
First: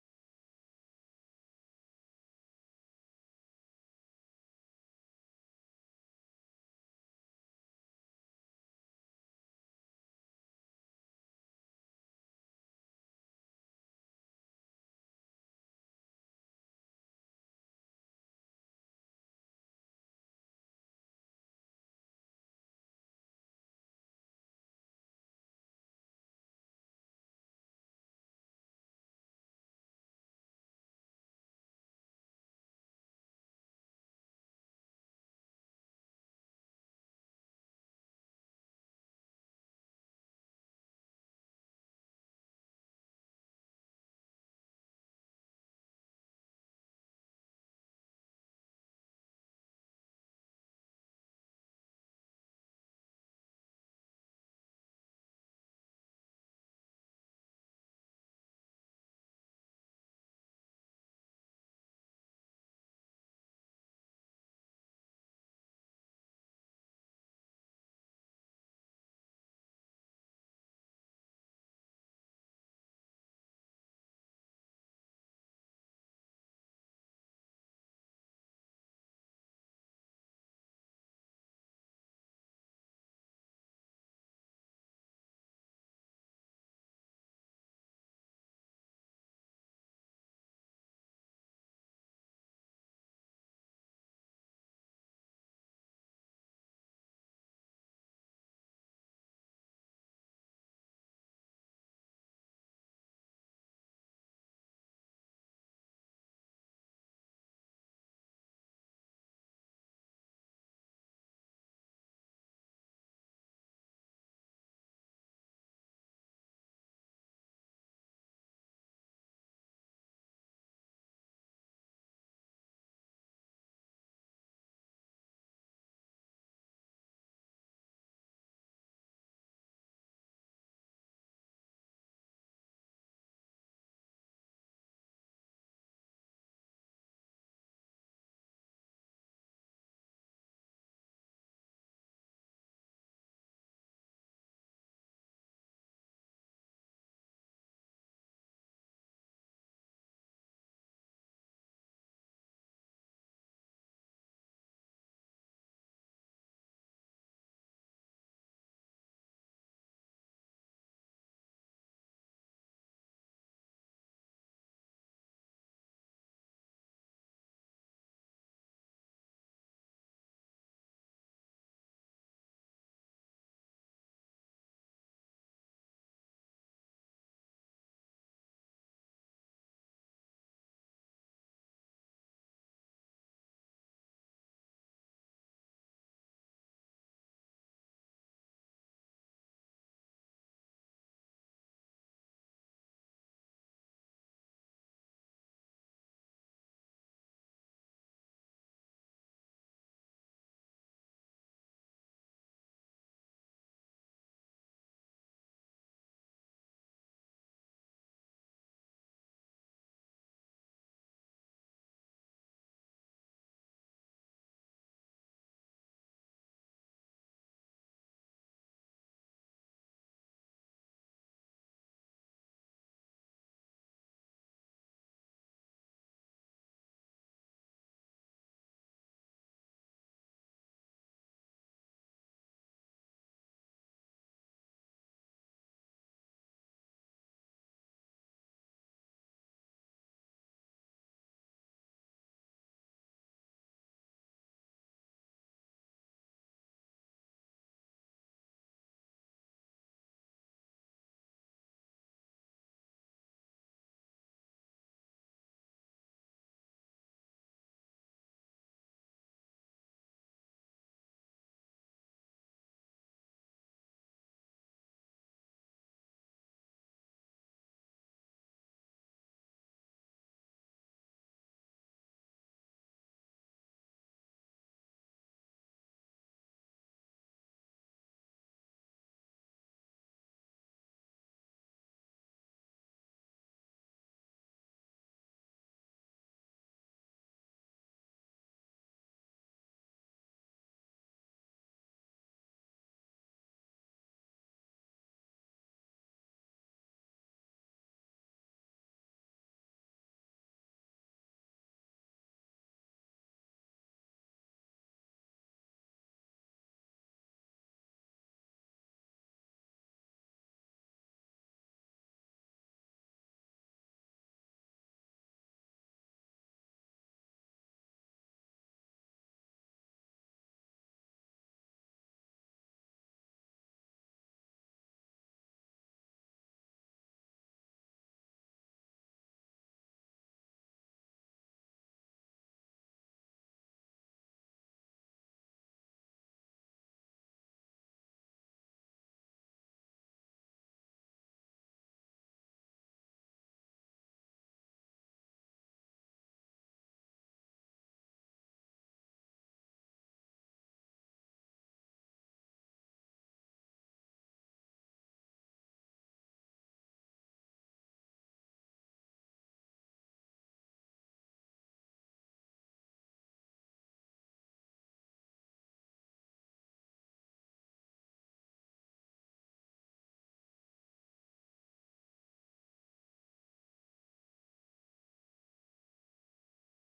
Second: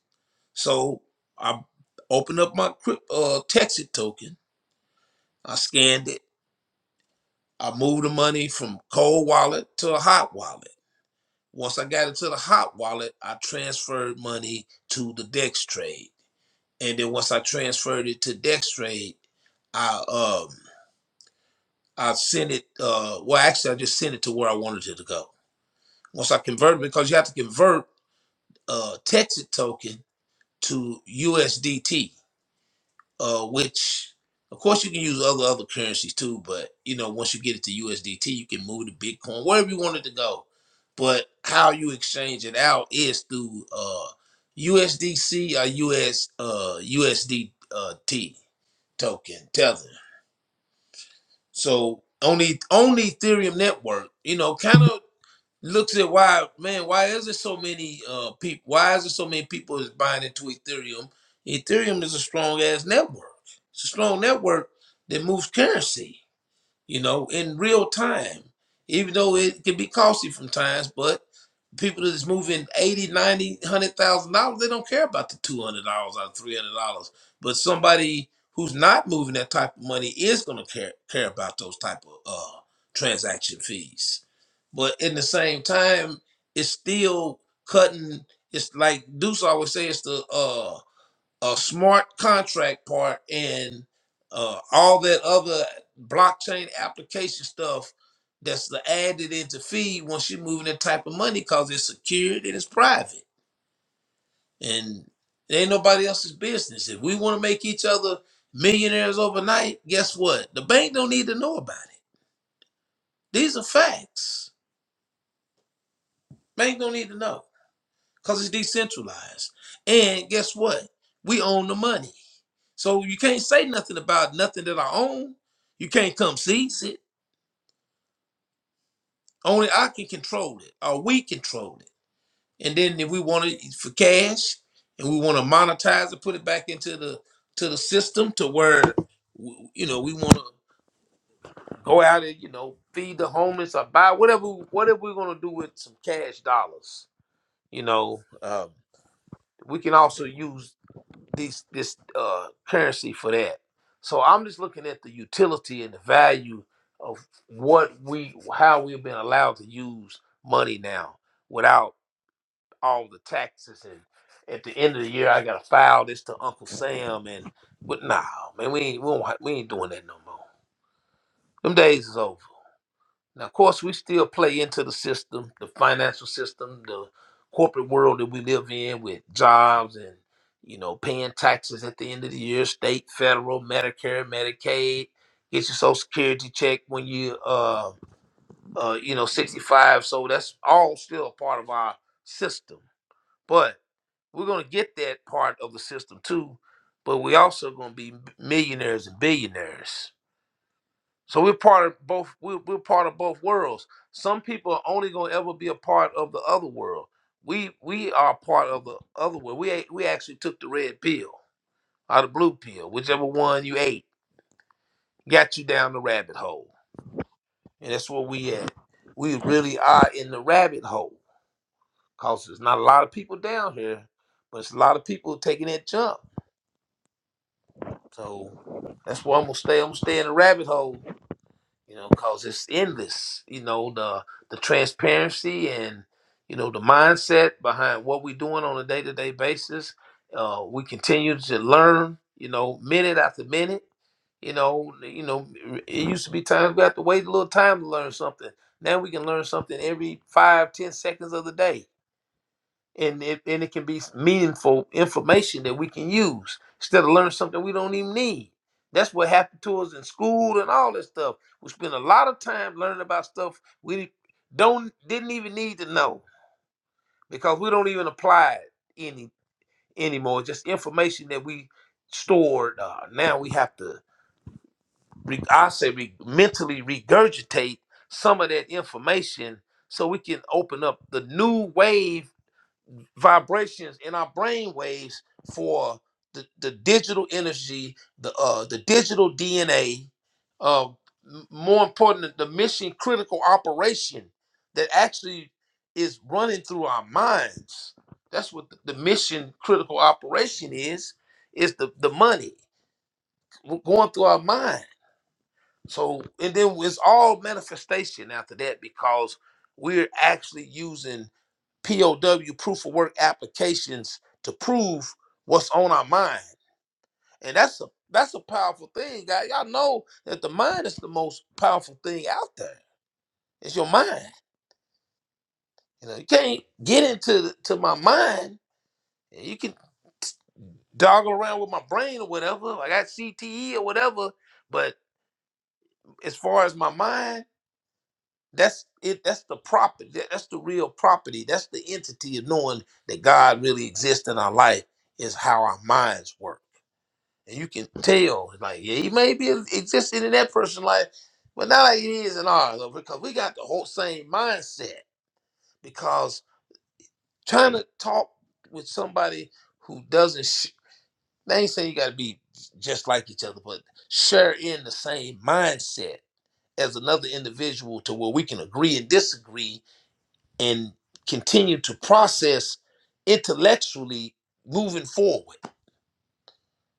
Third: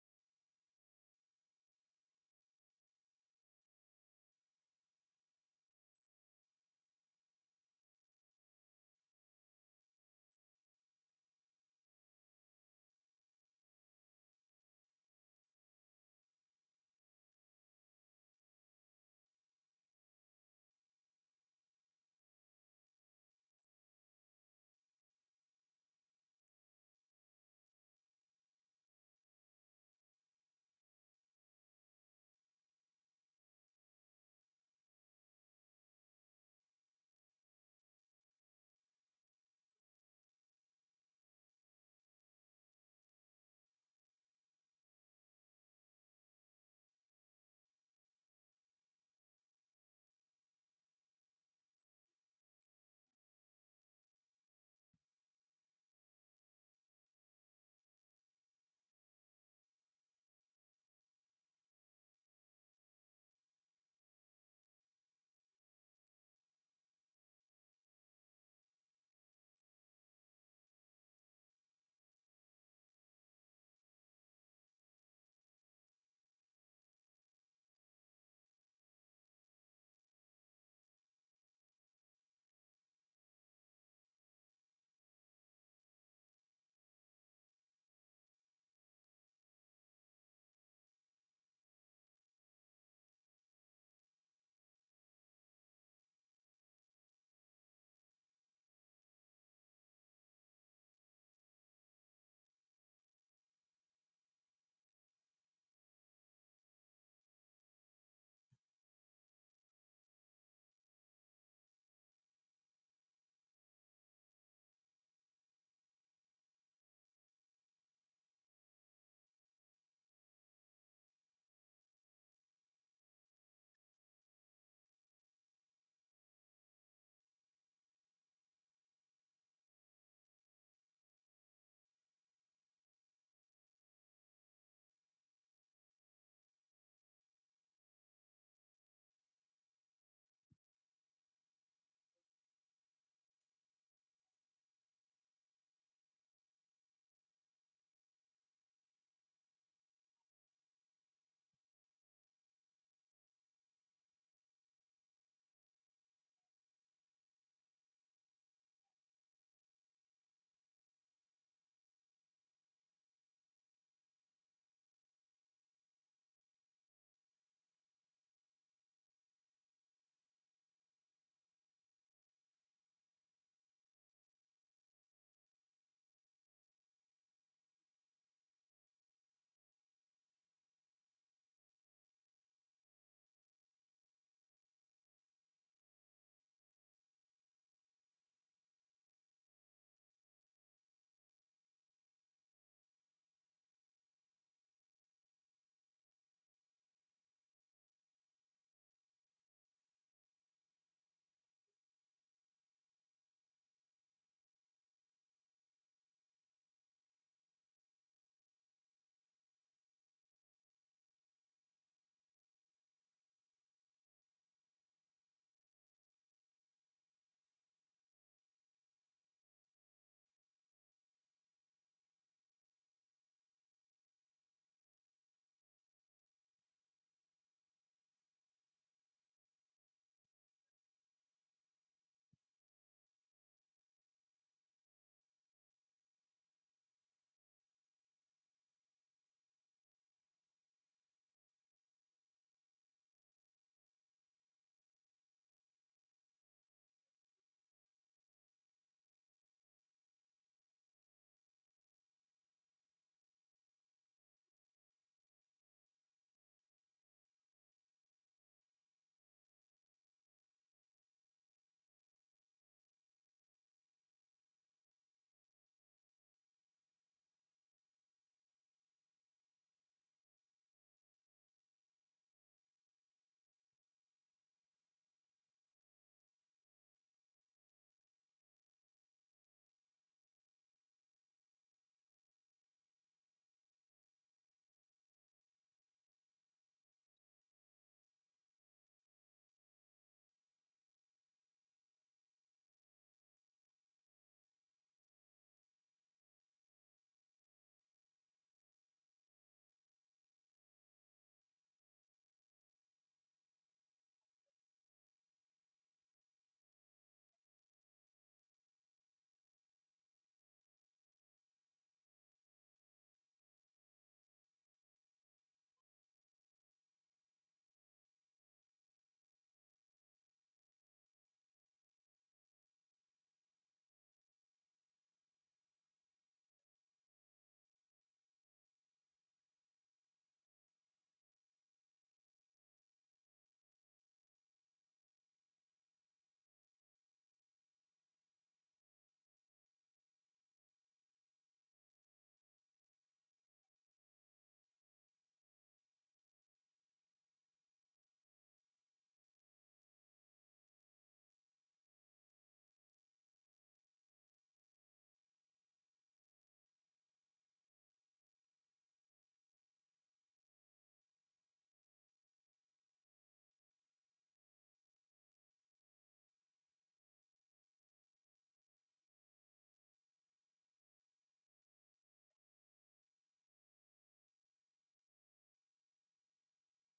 So I opened up my crypt, uh, Texas token. I scanned it. I moved the money from cold wallet to a hot wallet. Once I got it to the hot wallet, I transferred money to the Dex trade. And then once I transferred it to Dex trade, I um I sent it uh well actually I just sent it to where I wanted it to go. Once I converted because you have to convert uh, Texas token to USDT, uh, which of course you can use other other currencies too. But you know, once you get it to USDT, you can move to Bitcoin wherever you want it to go. But how you exchange it out is through uh, USDC or US uh, USDT token tether. So on the on the Ethereum network, you know, kind of looks at why man why is there so many uh people why is there so many people is buying into ethereum ethereum is a strong ass network it's a strong network that moves currency you know, in real time, even though it can be costly from times, but people that's moving 80, ninety, one hundred thousand dollars, they don't care about the $200 or $300. But somebody who's not moving that type of money is going to care, care about those type of uh, transaction fees. But in the same time, it's still cutting. It's like Deuce always says, "It's the uh, a smart contract part and uh, all that other blockchain application stuff that's the added into fee once you're moving that type of money because it's secured and it's private and it ain't nobody else's business. If we want to make each other millionaires overnight, guess what? The bank don't need to know about it. These are facts. Bank don't need to know because it's decentralized. And guess what? We own the money. So you can't say nothing about nothing that I own. You can't come seize it. Only I can control it, or we control it. And then if we want it for cash, and we want to monetize it, put it back into the to the system to where w- you know we want to go out and you know feed the homeless or buy whatever whatever we're gonna do with some cash dollars. You know, um, we can also use these this uh, currency for that. So I'm just looking at the utility and the value of what we how we've been allowed to use money now without all the taxes and at the end of the year I gotta file this to Uncle Sam and but nah man we ain't we, don't, ha- we ain't doing that no more. Them days is over. Now, of course, we still play into the system, the financial system, the corporate world that we live in with jobs and, you know, paying taxes at the end of the year, state, federal, Medicare, Medicaid, get your social security check when you, uh, uh, you know, 65. So that's all still a part of our system. But we're going to get that part of the system too. But we also going to be millionaires and billionaires so we're part of both. We're, we're part of both worlds. Some people are only gonna ever be a part of the other world. We we are part of the other world. We ate, we actually took the red pill or the blue pill, whichever one you ate, got you down the rabbit hole, and that's where we at. We really are in the rabbit hole, cause there's not a lot of people down here, but it's a lot of people taking that jump. So that's where I'm gonna stay. I'm gonna stay in the rabbit hole you know, cause it's endless. You know the the transparency and you know the mindset behind what we're doing on a day to day basis. Uh, we continue to learn, you know, minute after minute. You know, you know, it used to be times we have to wait a little time to learn something. Now we can learn something every five, ten seconds of the day and it, and it can be meaningful information that we can use instead of learning something we don't even need. That's what happened to us in school and all this stuff. We spend a lot of time learning about stuff we don't didn't even need to know because we don't even apply it any anymore. It's just information that we stored. Uh, now we have to, re- I say, re- mentally regurgitate some of that information so we can open up the new wave vibrations in our brain waves for the, the digital energy, the uh, the digital DNA, uh, m- more important, the mission critical operation that actually is running through our minds. That's what the, the mission critical operation is, is the, the money going through our mind. So, and then it's all manifestation after that because we're actually using POW proof of work applications to prove what's on our mind. And that's a that's a powerful thing, guys. Y'all know that the mind is the most powerful thing out there. It's your mind. You know, you can't get into to my mind. You can doggle around with my brain or whatever. Like I got CTE or whatever. But as far as my mind, that's it. That's the property. That's the real property. That's the entity of knowing that God really exists in our life. Is how our minds work. and you can tell, like, yeah, he may be existing in that person's life, but not like it is in ours, though, because we got the whole same mindset. Because trying to talk with somebody who doesn't, sh- they ain't saying you got to be just like each other, but share in the same mindset as another individual to where we can agree and disagree and continue to process intellectually moving forward.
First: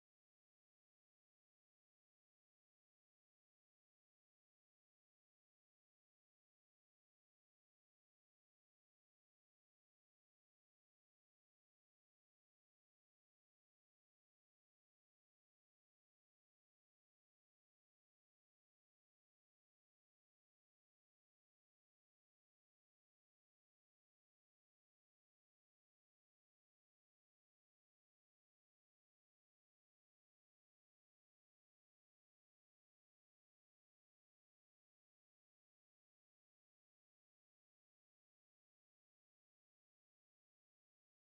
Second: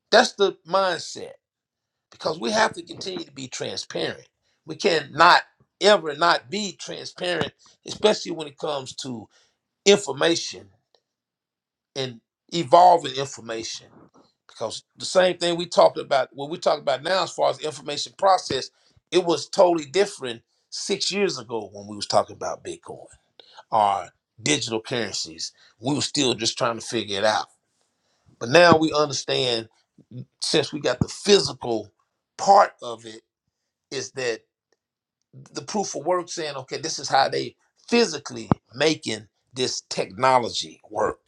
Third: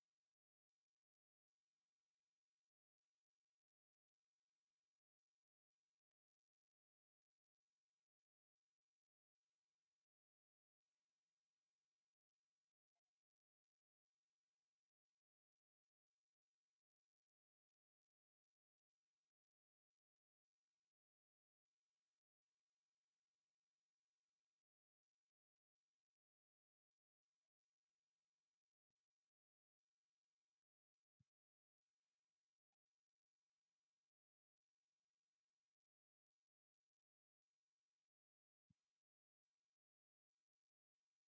That's the mindset because we have to continue to be transparent. We cannot ever not be transparent, especially when it comes to information and evolving information. Because the same thing we talked about, what we talk about now as far as information process, it was totally different six years ago when we was talking about Bitcoin or digital currencies. We were still just trying to figure it out. But now we understand since we got the physical part of it, is that the proof of work saying, okay, this is how they physically making this technology work,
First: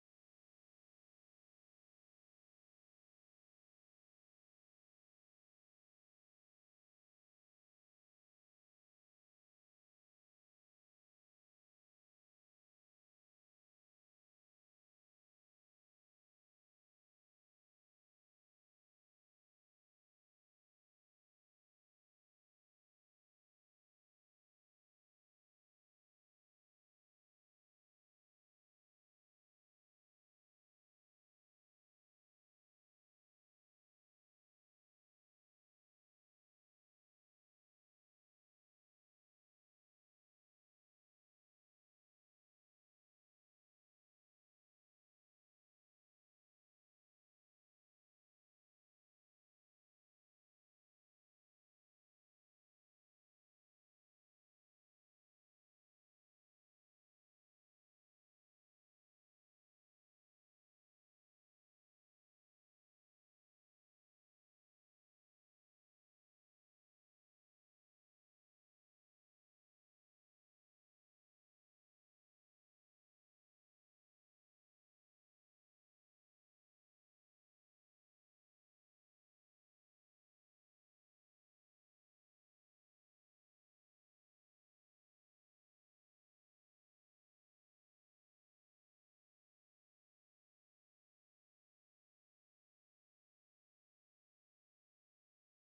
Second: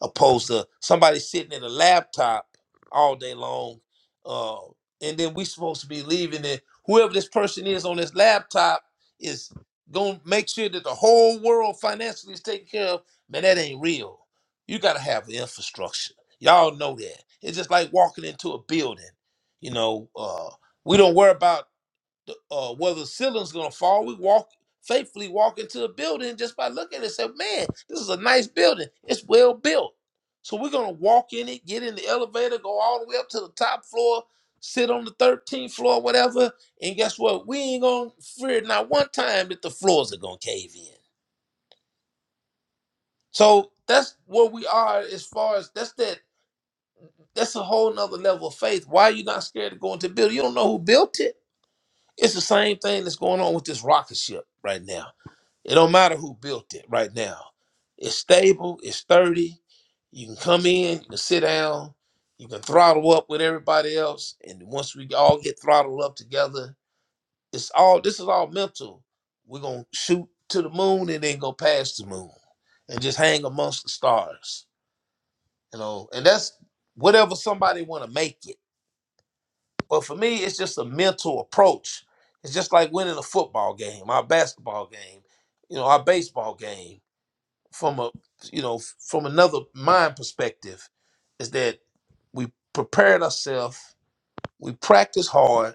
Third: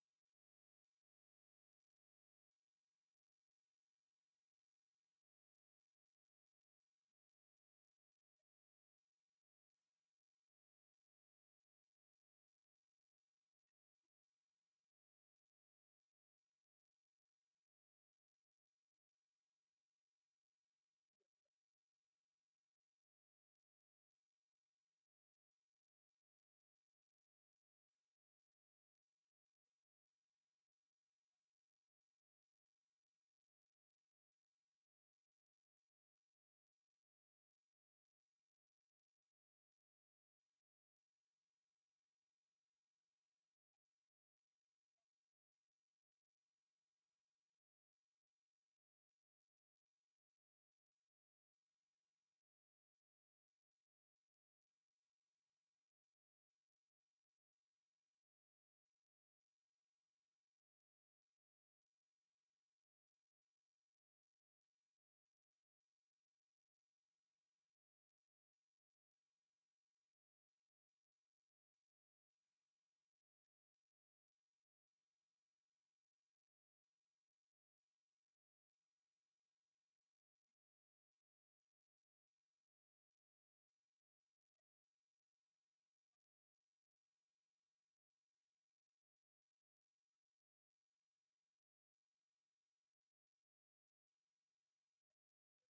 opposed to somebody sitting in a laptop all day long, uh, and then we supposed to be leaving it. Whoever this person is on this laptop is gonna make sure that the whole world financially is taken care of. Man, that ain't real. You gotta have infrastructure. Y'all know that. It's just like walking into a building. You know, uh, we don't worry about the, uh, whether the ceiling's gonna fall. We walk faithfully walk into a building just by looking and Say, man, this is a nice building. It's well built. So we're gonna walk in it, get in the elevator, go all the way up to the top floor, sit on the 13th floor, whatever. And guess what? We ain't gonna fear not one time that the floors are gonna cave in. So that's where we are as far as that's that that's a whole nother level of faith. Why are you not scared to go into the building? You don't know who built it. It's the same thing that's going on with this rocket ship right now It don't matter who built it right now. It's stable, it's sturdy. You can come in, you can sit down, you can throttle up with everybody else. And once we all get throttled up together, it's all this is all mental. We're gonna shoot to the moon and then go past the moon and just hang amongst the stars. You know, and that's whatever somebody wanna make it. But for me, it's just a mental approach. It's just like winning a football game, our basketball game, you know, our baseball game from a you know from another mind perspective is that we prepared ourselves we practiced hard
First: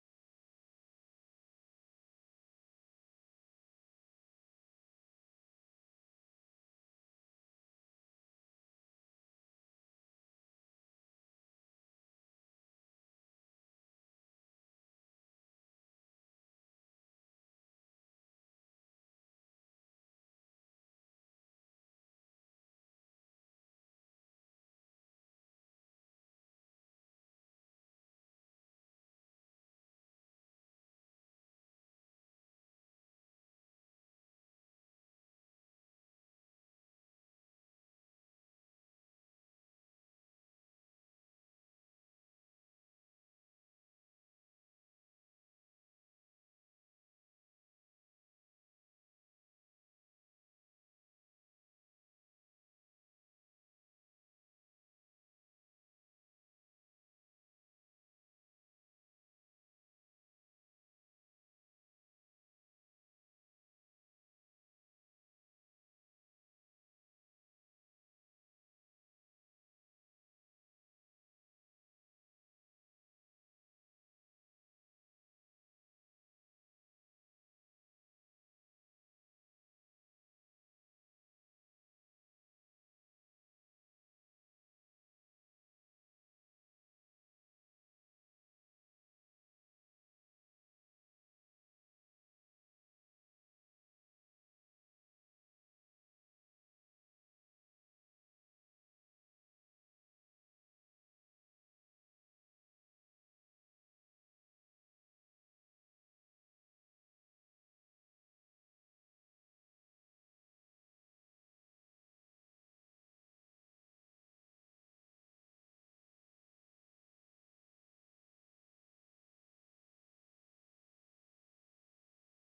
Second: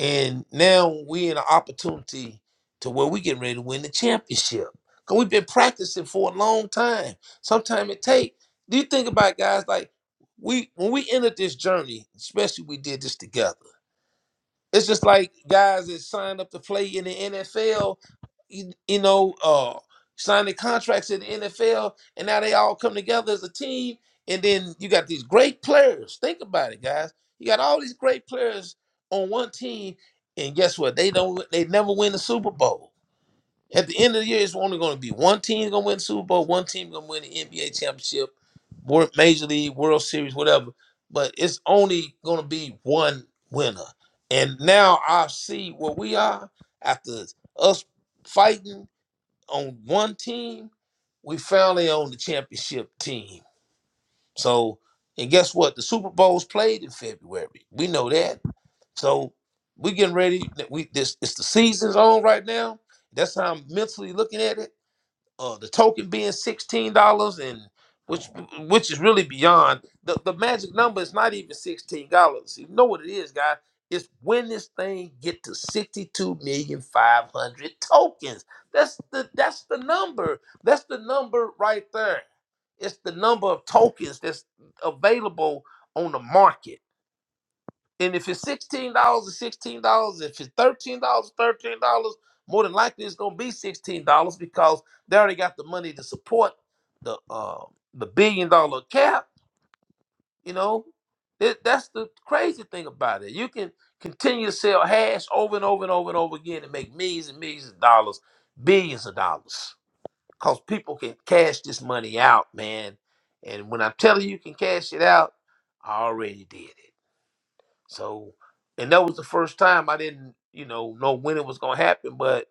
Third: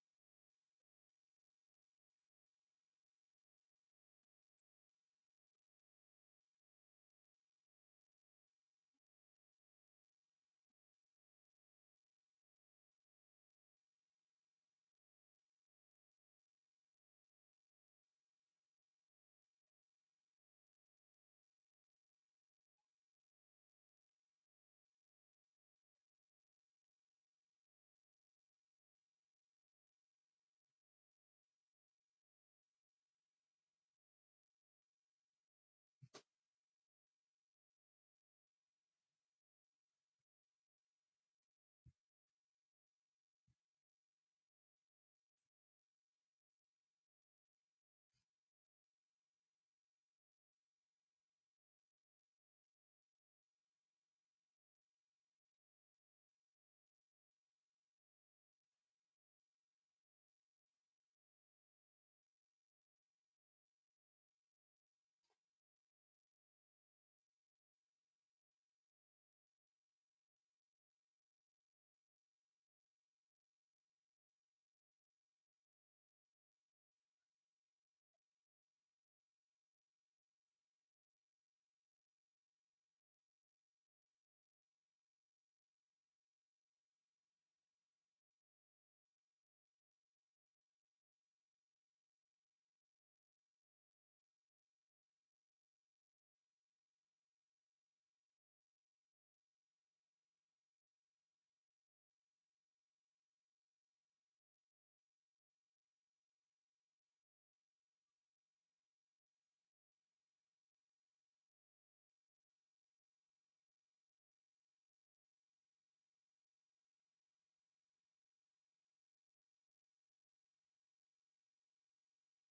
and now we're in an opportunity to where we getting ready to win the championship because we've been practicing for a long time sometimes it take do you think about it, guys like we when we entered this journey especially we did this together it's just like guys that signed up to play in the NFL, you, you know, uh, signing contracts in the NFL, and now they all come together as a team. And then you got these great players. Think about it, guys. You got all these great players on one team, and guess what? They don't. They never win the Super Bowl. At the end of the year, it's only going to be one team going to win the Super Bowl, one team going to win the NBA championship, Wor- Major League, World Series, whatever. But it's only going to be one winner. And now I see where we are after us fighting on one team. We finally own the championship team. So, and guess what? The Super Bowl's played in February. We know that. So we getting ready. We this it's the season's on right now. That's how I'm mentally looking at it uh the token being sixteen dollars and which which is really beyond the, the magic number is not even sixteen dollars. You know what it is, guys? It's when this thing get to sixty two million five hundred tokens. That's the that's the number. That's the number right there. It's the number of tokens that's available on the market. And if it's sixteen dollars, it's sixteen dollars. If it's thirteen dollars, thirteen dollars. More than likely, it's gonna be sixteen dollars because they already got the money to support the uh, the billion dollar cap. You know, That- that's the crazy thing about it. You can continue to sell hash over and over and over and over again and make millions and millions of dollars, billions of dollars, because people can cash this money out, man. And when I'm telling you, you can cash it out, I already did it. So, and that was the first time I didn't, you know, know when it was gonna happen. But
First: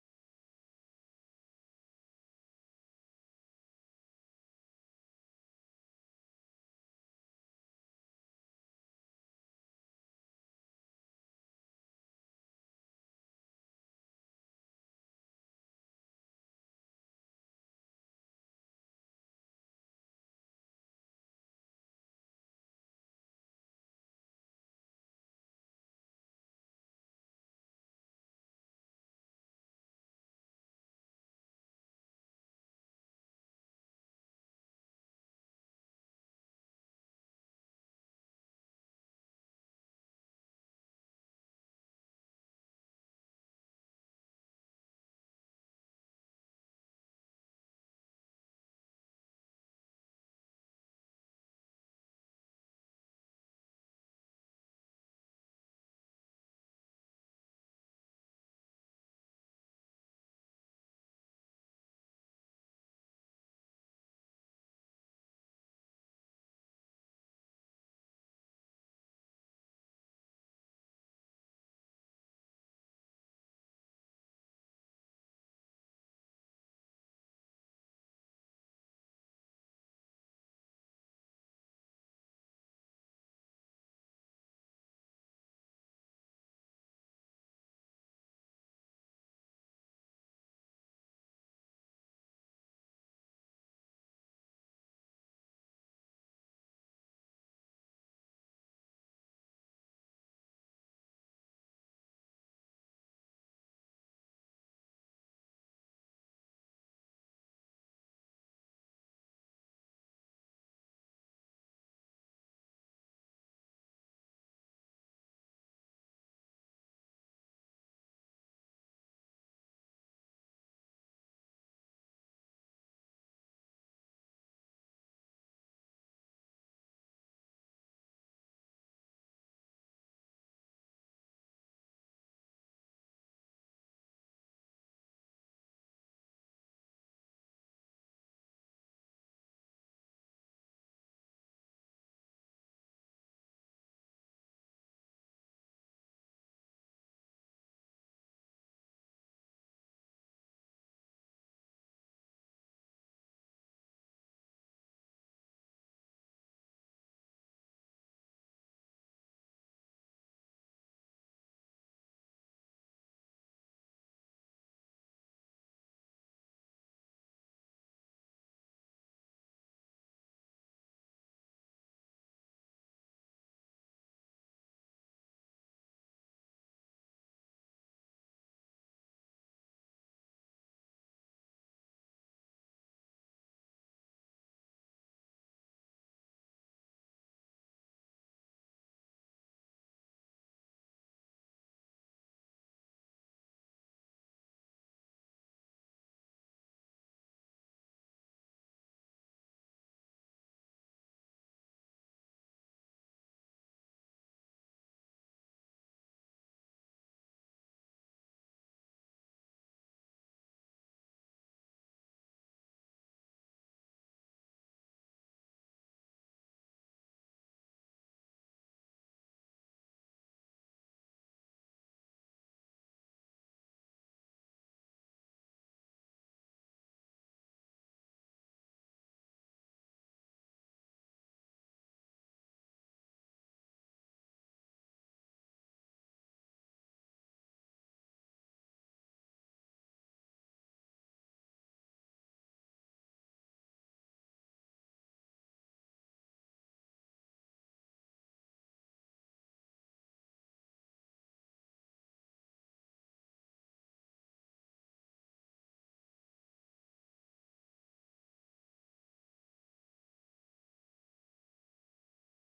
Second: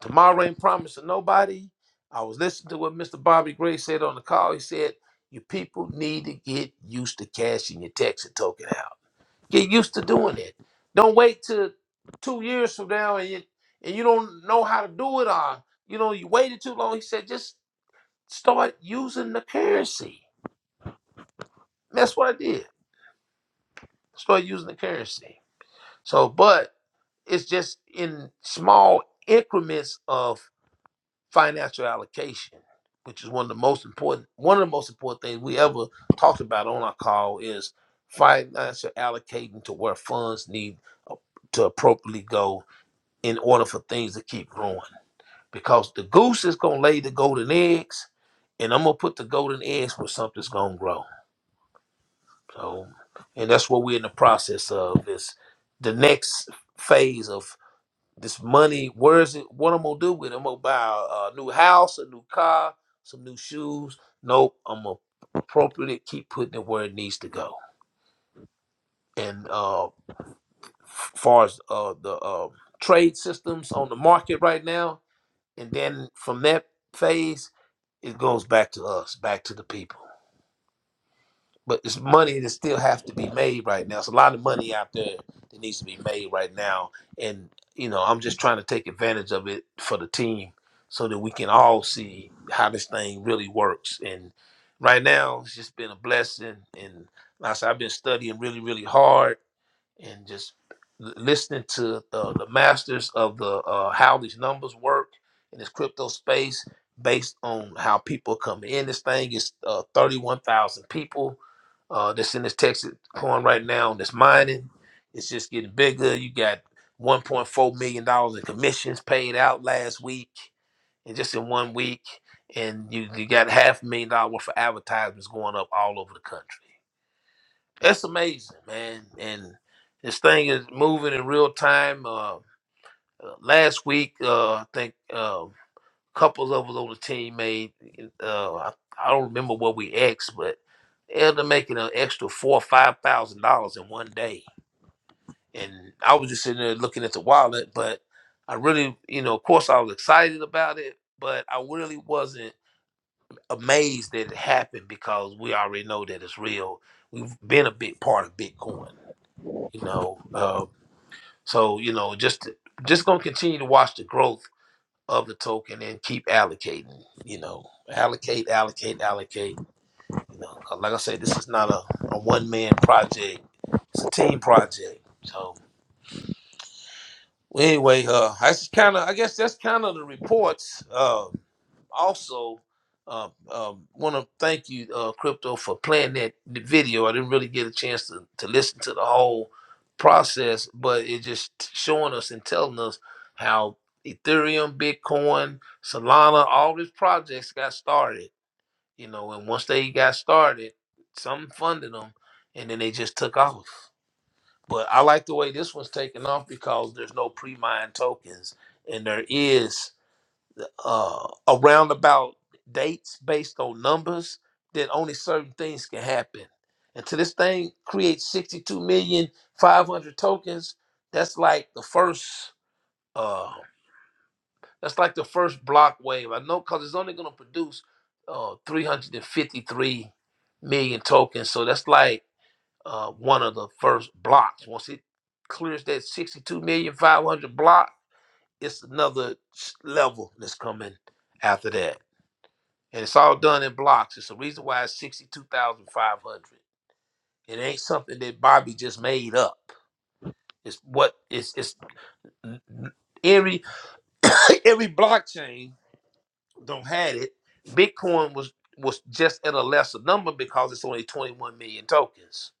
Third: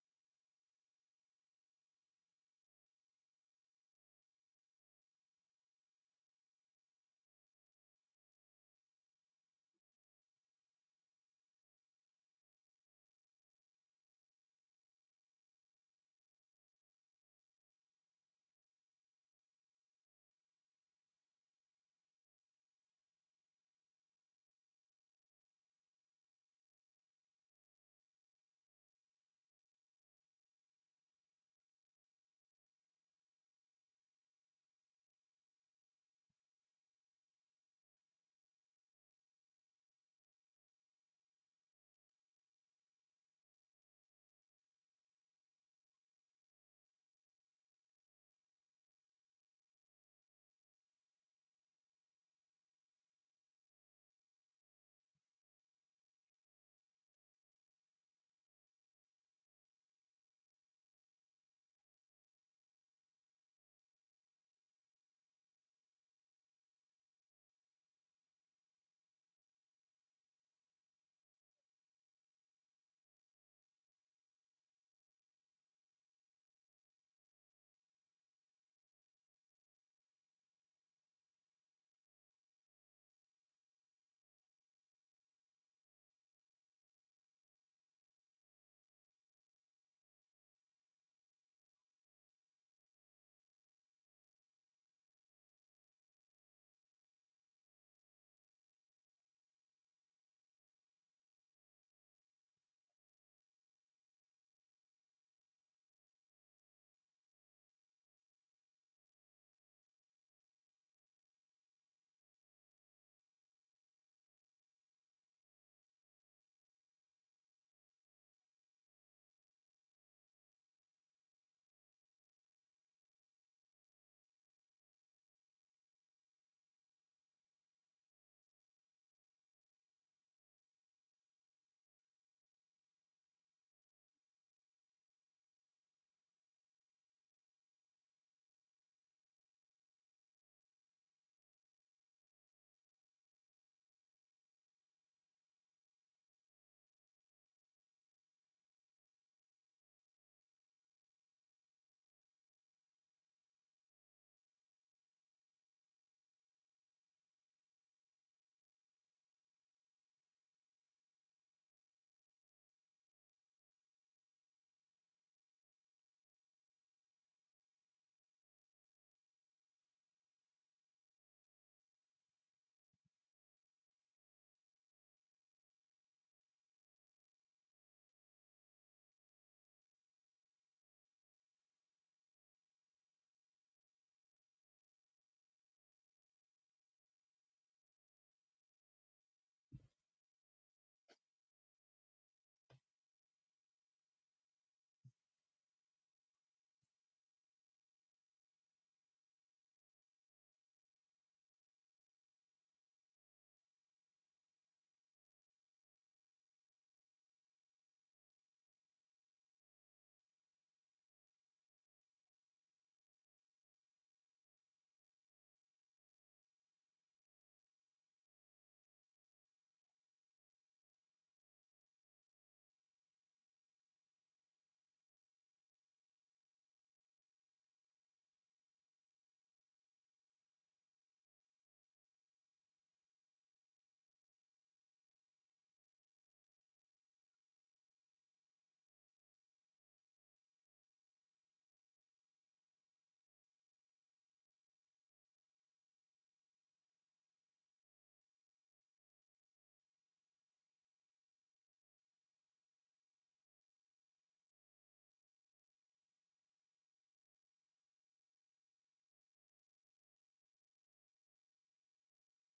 tomorrow ain't promised to nobody. I was listening to what Mr. Bobby Gray said on the call. He said, "You people need to get used to cashing your checks and token out. Get used to doing it. Don't wait till two years from now and you, and you don't know how to do it. Or you know, you waited too long." He said, "Just start using the currency." And that's what I did. Start using the currency. So, but It's just in small increments of financial allocation, which is one of the most important one of the most important things we ever talked about on our call is financial allocating to where funds need to appropriately go in order for things to keep growing. Because the goose is gonna lay the golden eggs, and I'm gonna put the golden eggs where something's gonna grow. So, and that's what we're in the process of is the next phase of This money, where is it? What I'm gonna do with it? I'm gonna buy a, a new house, a new car, some new shoes. Nope, I'm gonna appropriately keep putting it where it needs to go. And uh, f- far as uh, the uh, trade systems on the market right now, and then from that phase, it goes back to us, back to the people. but it's money that still have to be made right now. It's a lot of money out there that needs to be made right now, and you know I'm just trying to take advantage of it for the team so that we can all see how this thing really works. And right now, it's just been a blessing, and like I said, I've been studying really, really hard and just l- listening to uh, the masters of the uh, how these numbers work in this crypto space based on how people come in this thing is uh, 31000 people uh, that's in this texas coin right now and that's mining it's just getting bigger you got 1.4 million dollars in commissions paid out last week and just in one week and you, you got half a million dollar worth of advertisements going up all over the country that's amazing, man. And this thing is moving in real time. Uh, uh, last week, uh, I think uh, couples of us on the team made, uh, I, I don't remember what we asked, but they're making an extra four or five thousand dollars in one day. And I was just sitting there looking at the wallet, but I really, you know, of course I was excited about it, but I really wasn't amazed that it happened because we already know that it's real. We've been a big part of Bitcoin you know uh, so you know just just gonna continue to watch the growth of the token and keep allocating you know allocate allocate allocate you know 'cause like i said this is not a, a one-man project it's a team project so anyway uh that's kind of i guess that's kind of the reports Uh, also uh, um, want to thank you, uh, Crypto, for playing that video. I didn't really get a chance to, to listen to the whole process, but it just showing us and telling us how Ethereum, Bitcoin, Solana, all these projects got started. You know, and once they got started, some funded them, and then they just took off. But I like the way this one's taking off because there's no pre-mined tokens, and there is uh, around about dates based on numbers, then only certain things can happen. Until this thing creates 62 million 500 tokens, that's like the first uh, that's like the first block wave. I know because it's only going to produce uh, 353 million tokens, so that's like uh, one of the first blocks. Once it clears that 62 million 500 block, it's another s- level that's coming after that and it's all done in blocks. It's the reason why it's sixty-two thousand five hundred. It ain't something that Bobby just made up. It's what it's it's every every blockchain don't had it. Bitcoin was was just at a lesser number because it's only twenty-one million tokens.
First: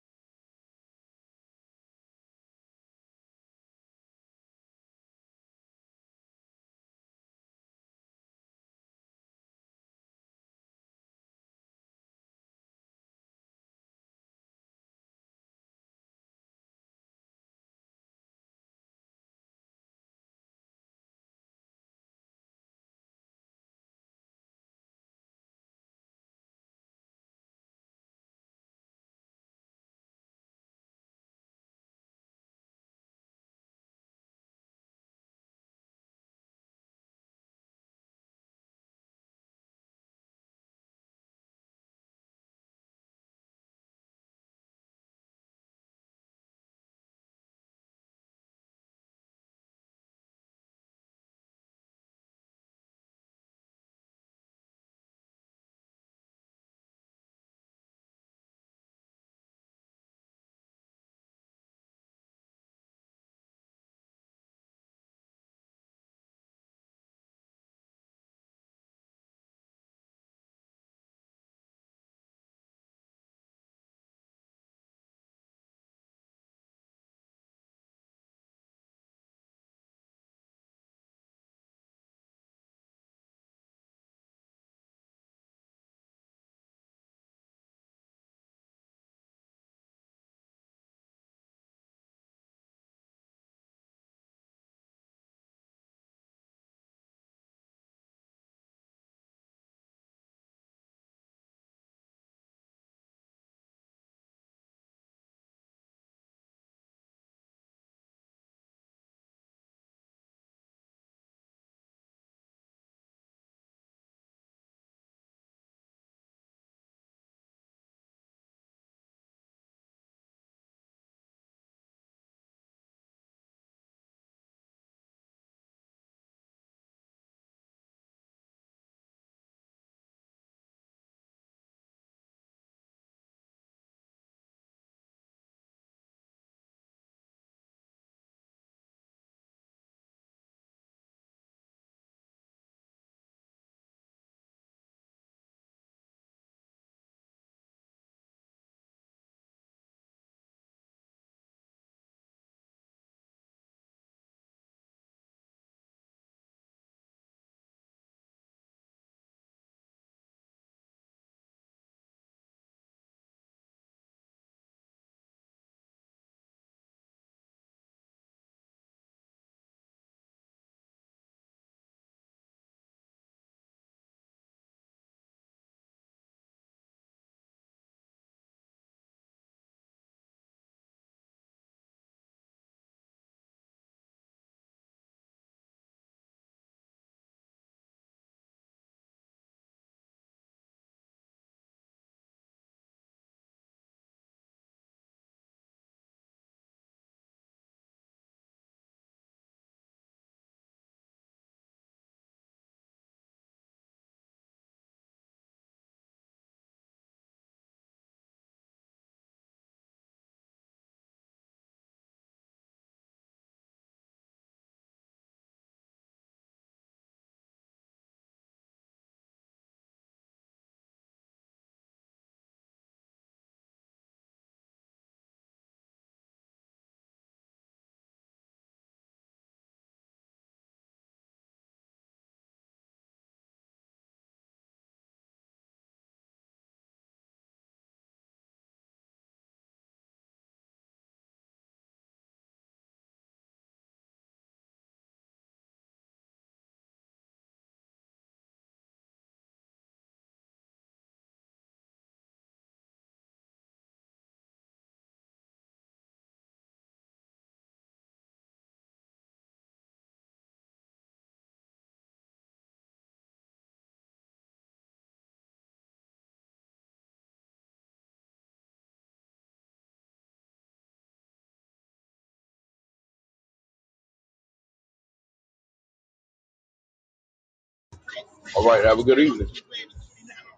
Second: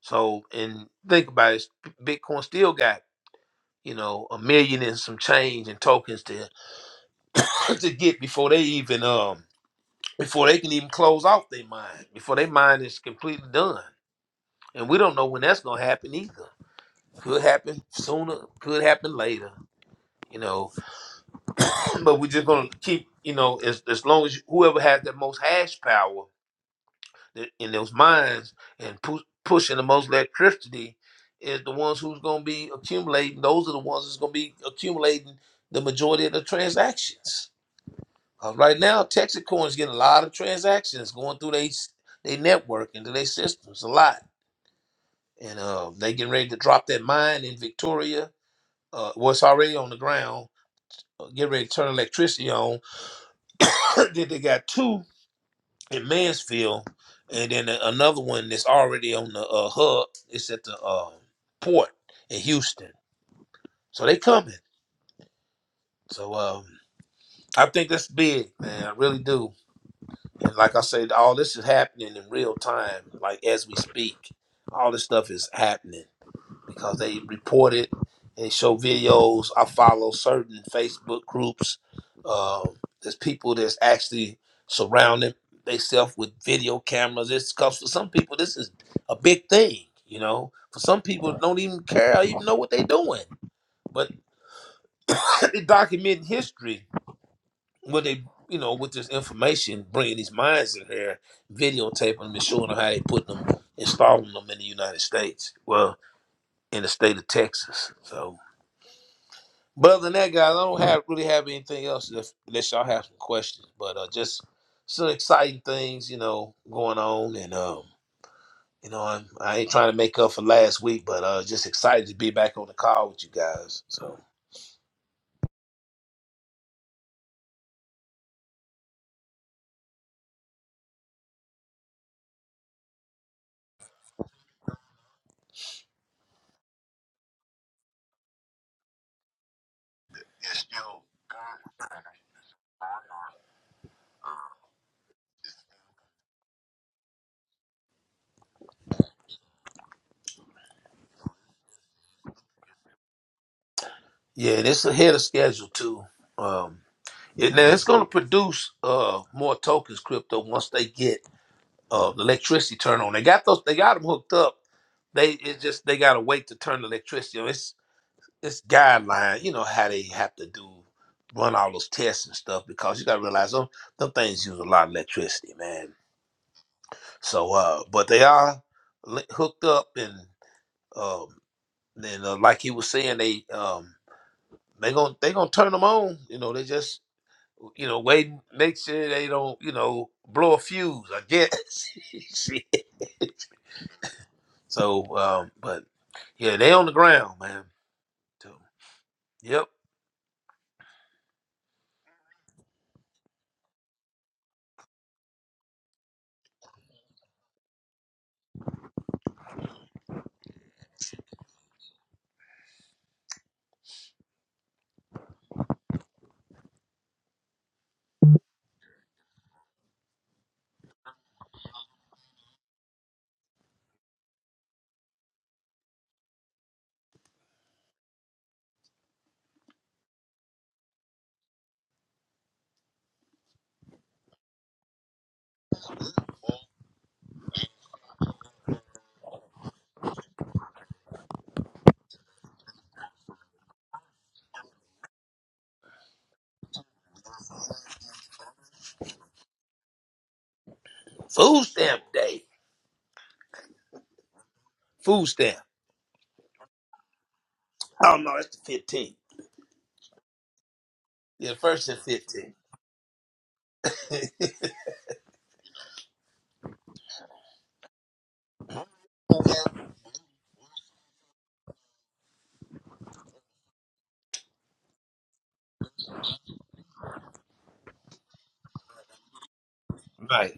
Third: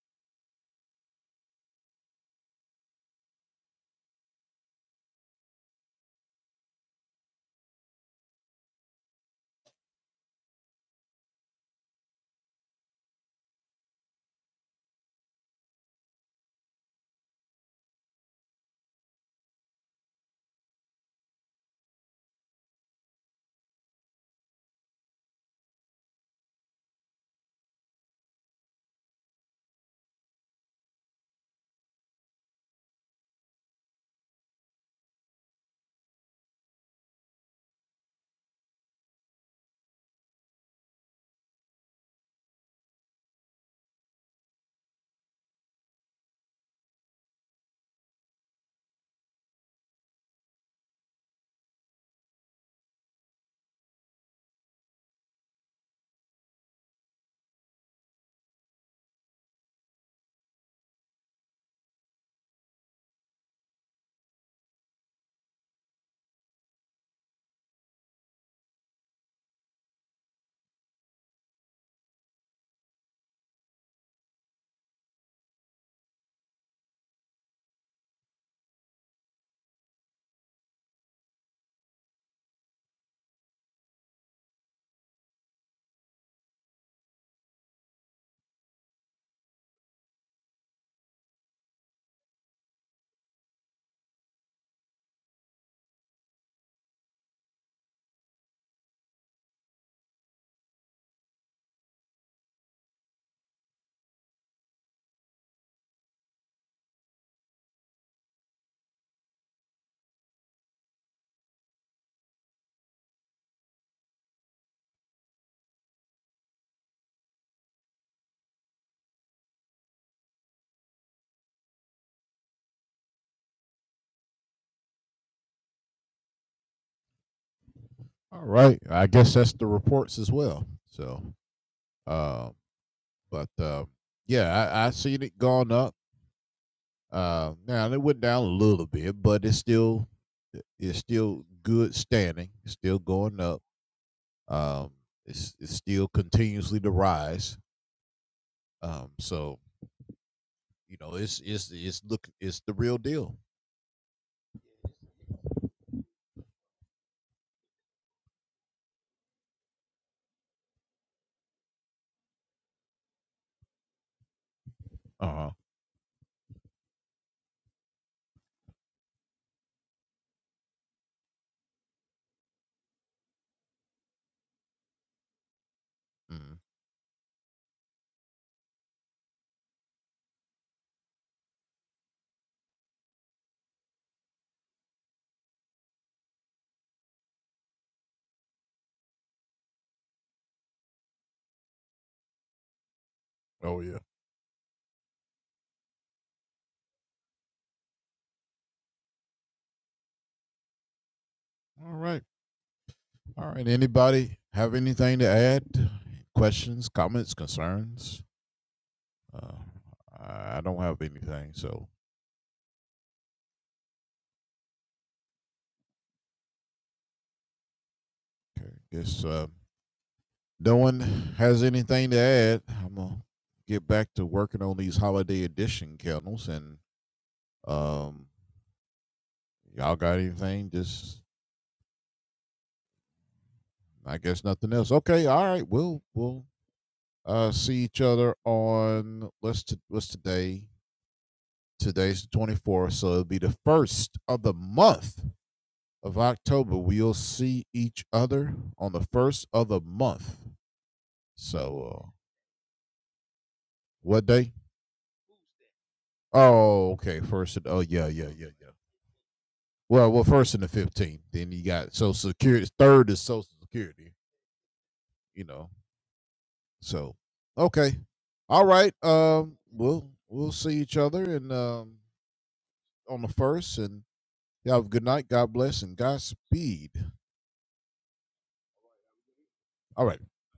So and think about it, Bitcoin still got you know a million and some change in tokens to to get before they even um before they can even close off their mine before their mine is completely done. and we don't know when that's gonna happen either. Could happen sooner, could happen later, you know. But we're just gonna keep, you know, as as long as whoever has the most hash power th- in those mines and pu- pushing the most electricity is the ones who's gonna be accumulating. Those are the ones that's gonna be accumulating the majority of the transactions. Uh, right now, Texas Coin's getting a lot of transactions going through their they network into their systems a lot, and uh, they getting ready to drop that mine in Victoria uh, what's already on the ground, uh, get ready to turn electricity on. then they got two in Mansfield, and then a- another one that's already on the uh, hub. It's at the uh, port in Houston. So they coming. So um, I think that's big, man. I really do. And like I said, all this is happening in real time, like as we speak. All this stuff is happening. because they report it. They show videos. I follow certain Facebook groups. Uh, there's people that's actually surrounding themselves with video cameras. It's because for some people this is a big thing. You know, for some people don't even care or even know what they're doing, but they document history. What they you know with this information, bringing these mines in here, videotaping them and showing them how they put them, installing them in the United States. Well, in the state of Texas, so. But other than that, guys, I don't have really have anything else unless, unless y'all have some questions. But uh, just some exciting things, you know, going on, and um, you know, I'm, I ain't trying to make up for last week, but uh, just excited to be back on the call with you guys. So yeah, and it's ahead of schedule too. Um, it, now it's going to produce uh more tokens crypto once they get uh the electricity turned on. They got those, they got them hooked up. They it's just they got to wait to turn the electricity on. this guideline, you know, how they have to do run all those tests and stuff because you gotta realize them them things use a lot of electricity, man. So uh but they are li- hooked up and um and uh, like he was saying they um they gonna they gonna turn them on, you know, they just you know, waiting make sure they don't, you know, blow a fuse, I guess. Shit. so um but yeah, they on the ground, man. So, yep. Food stamp day. Food stamp. Oh no, that's the 15th. Yeah, first and 15. All right, have a good evening. right.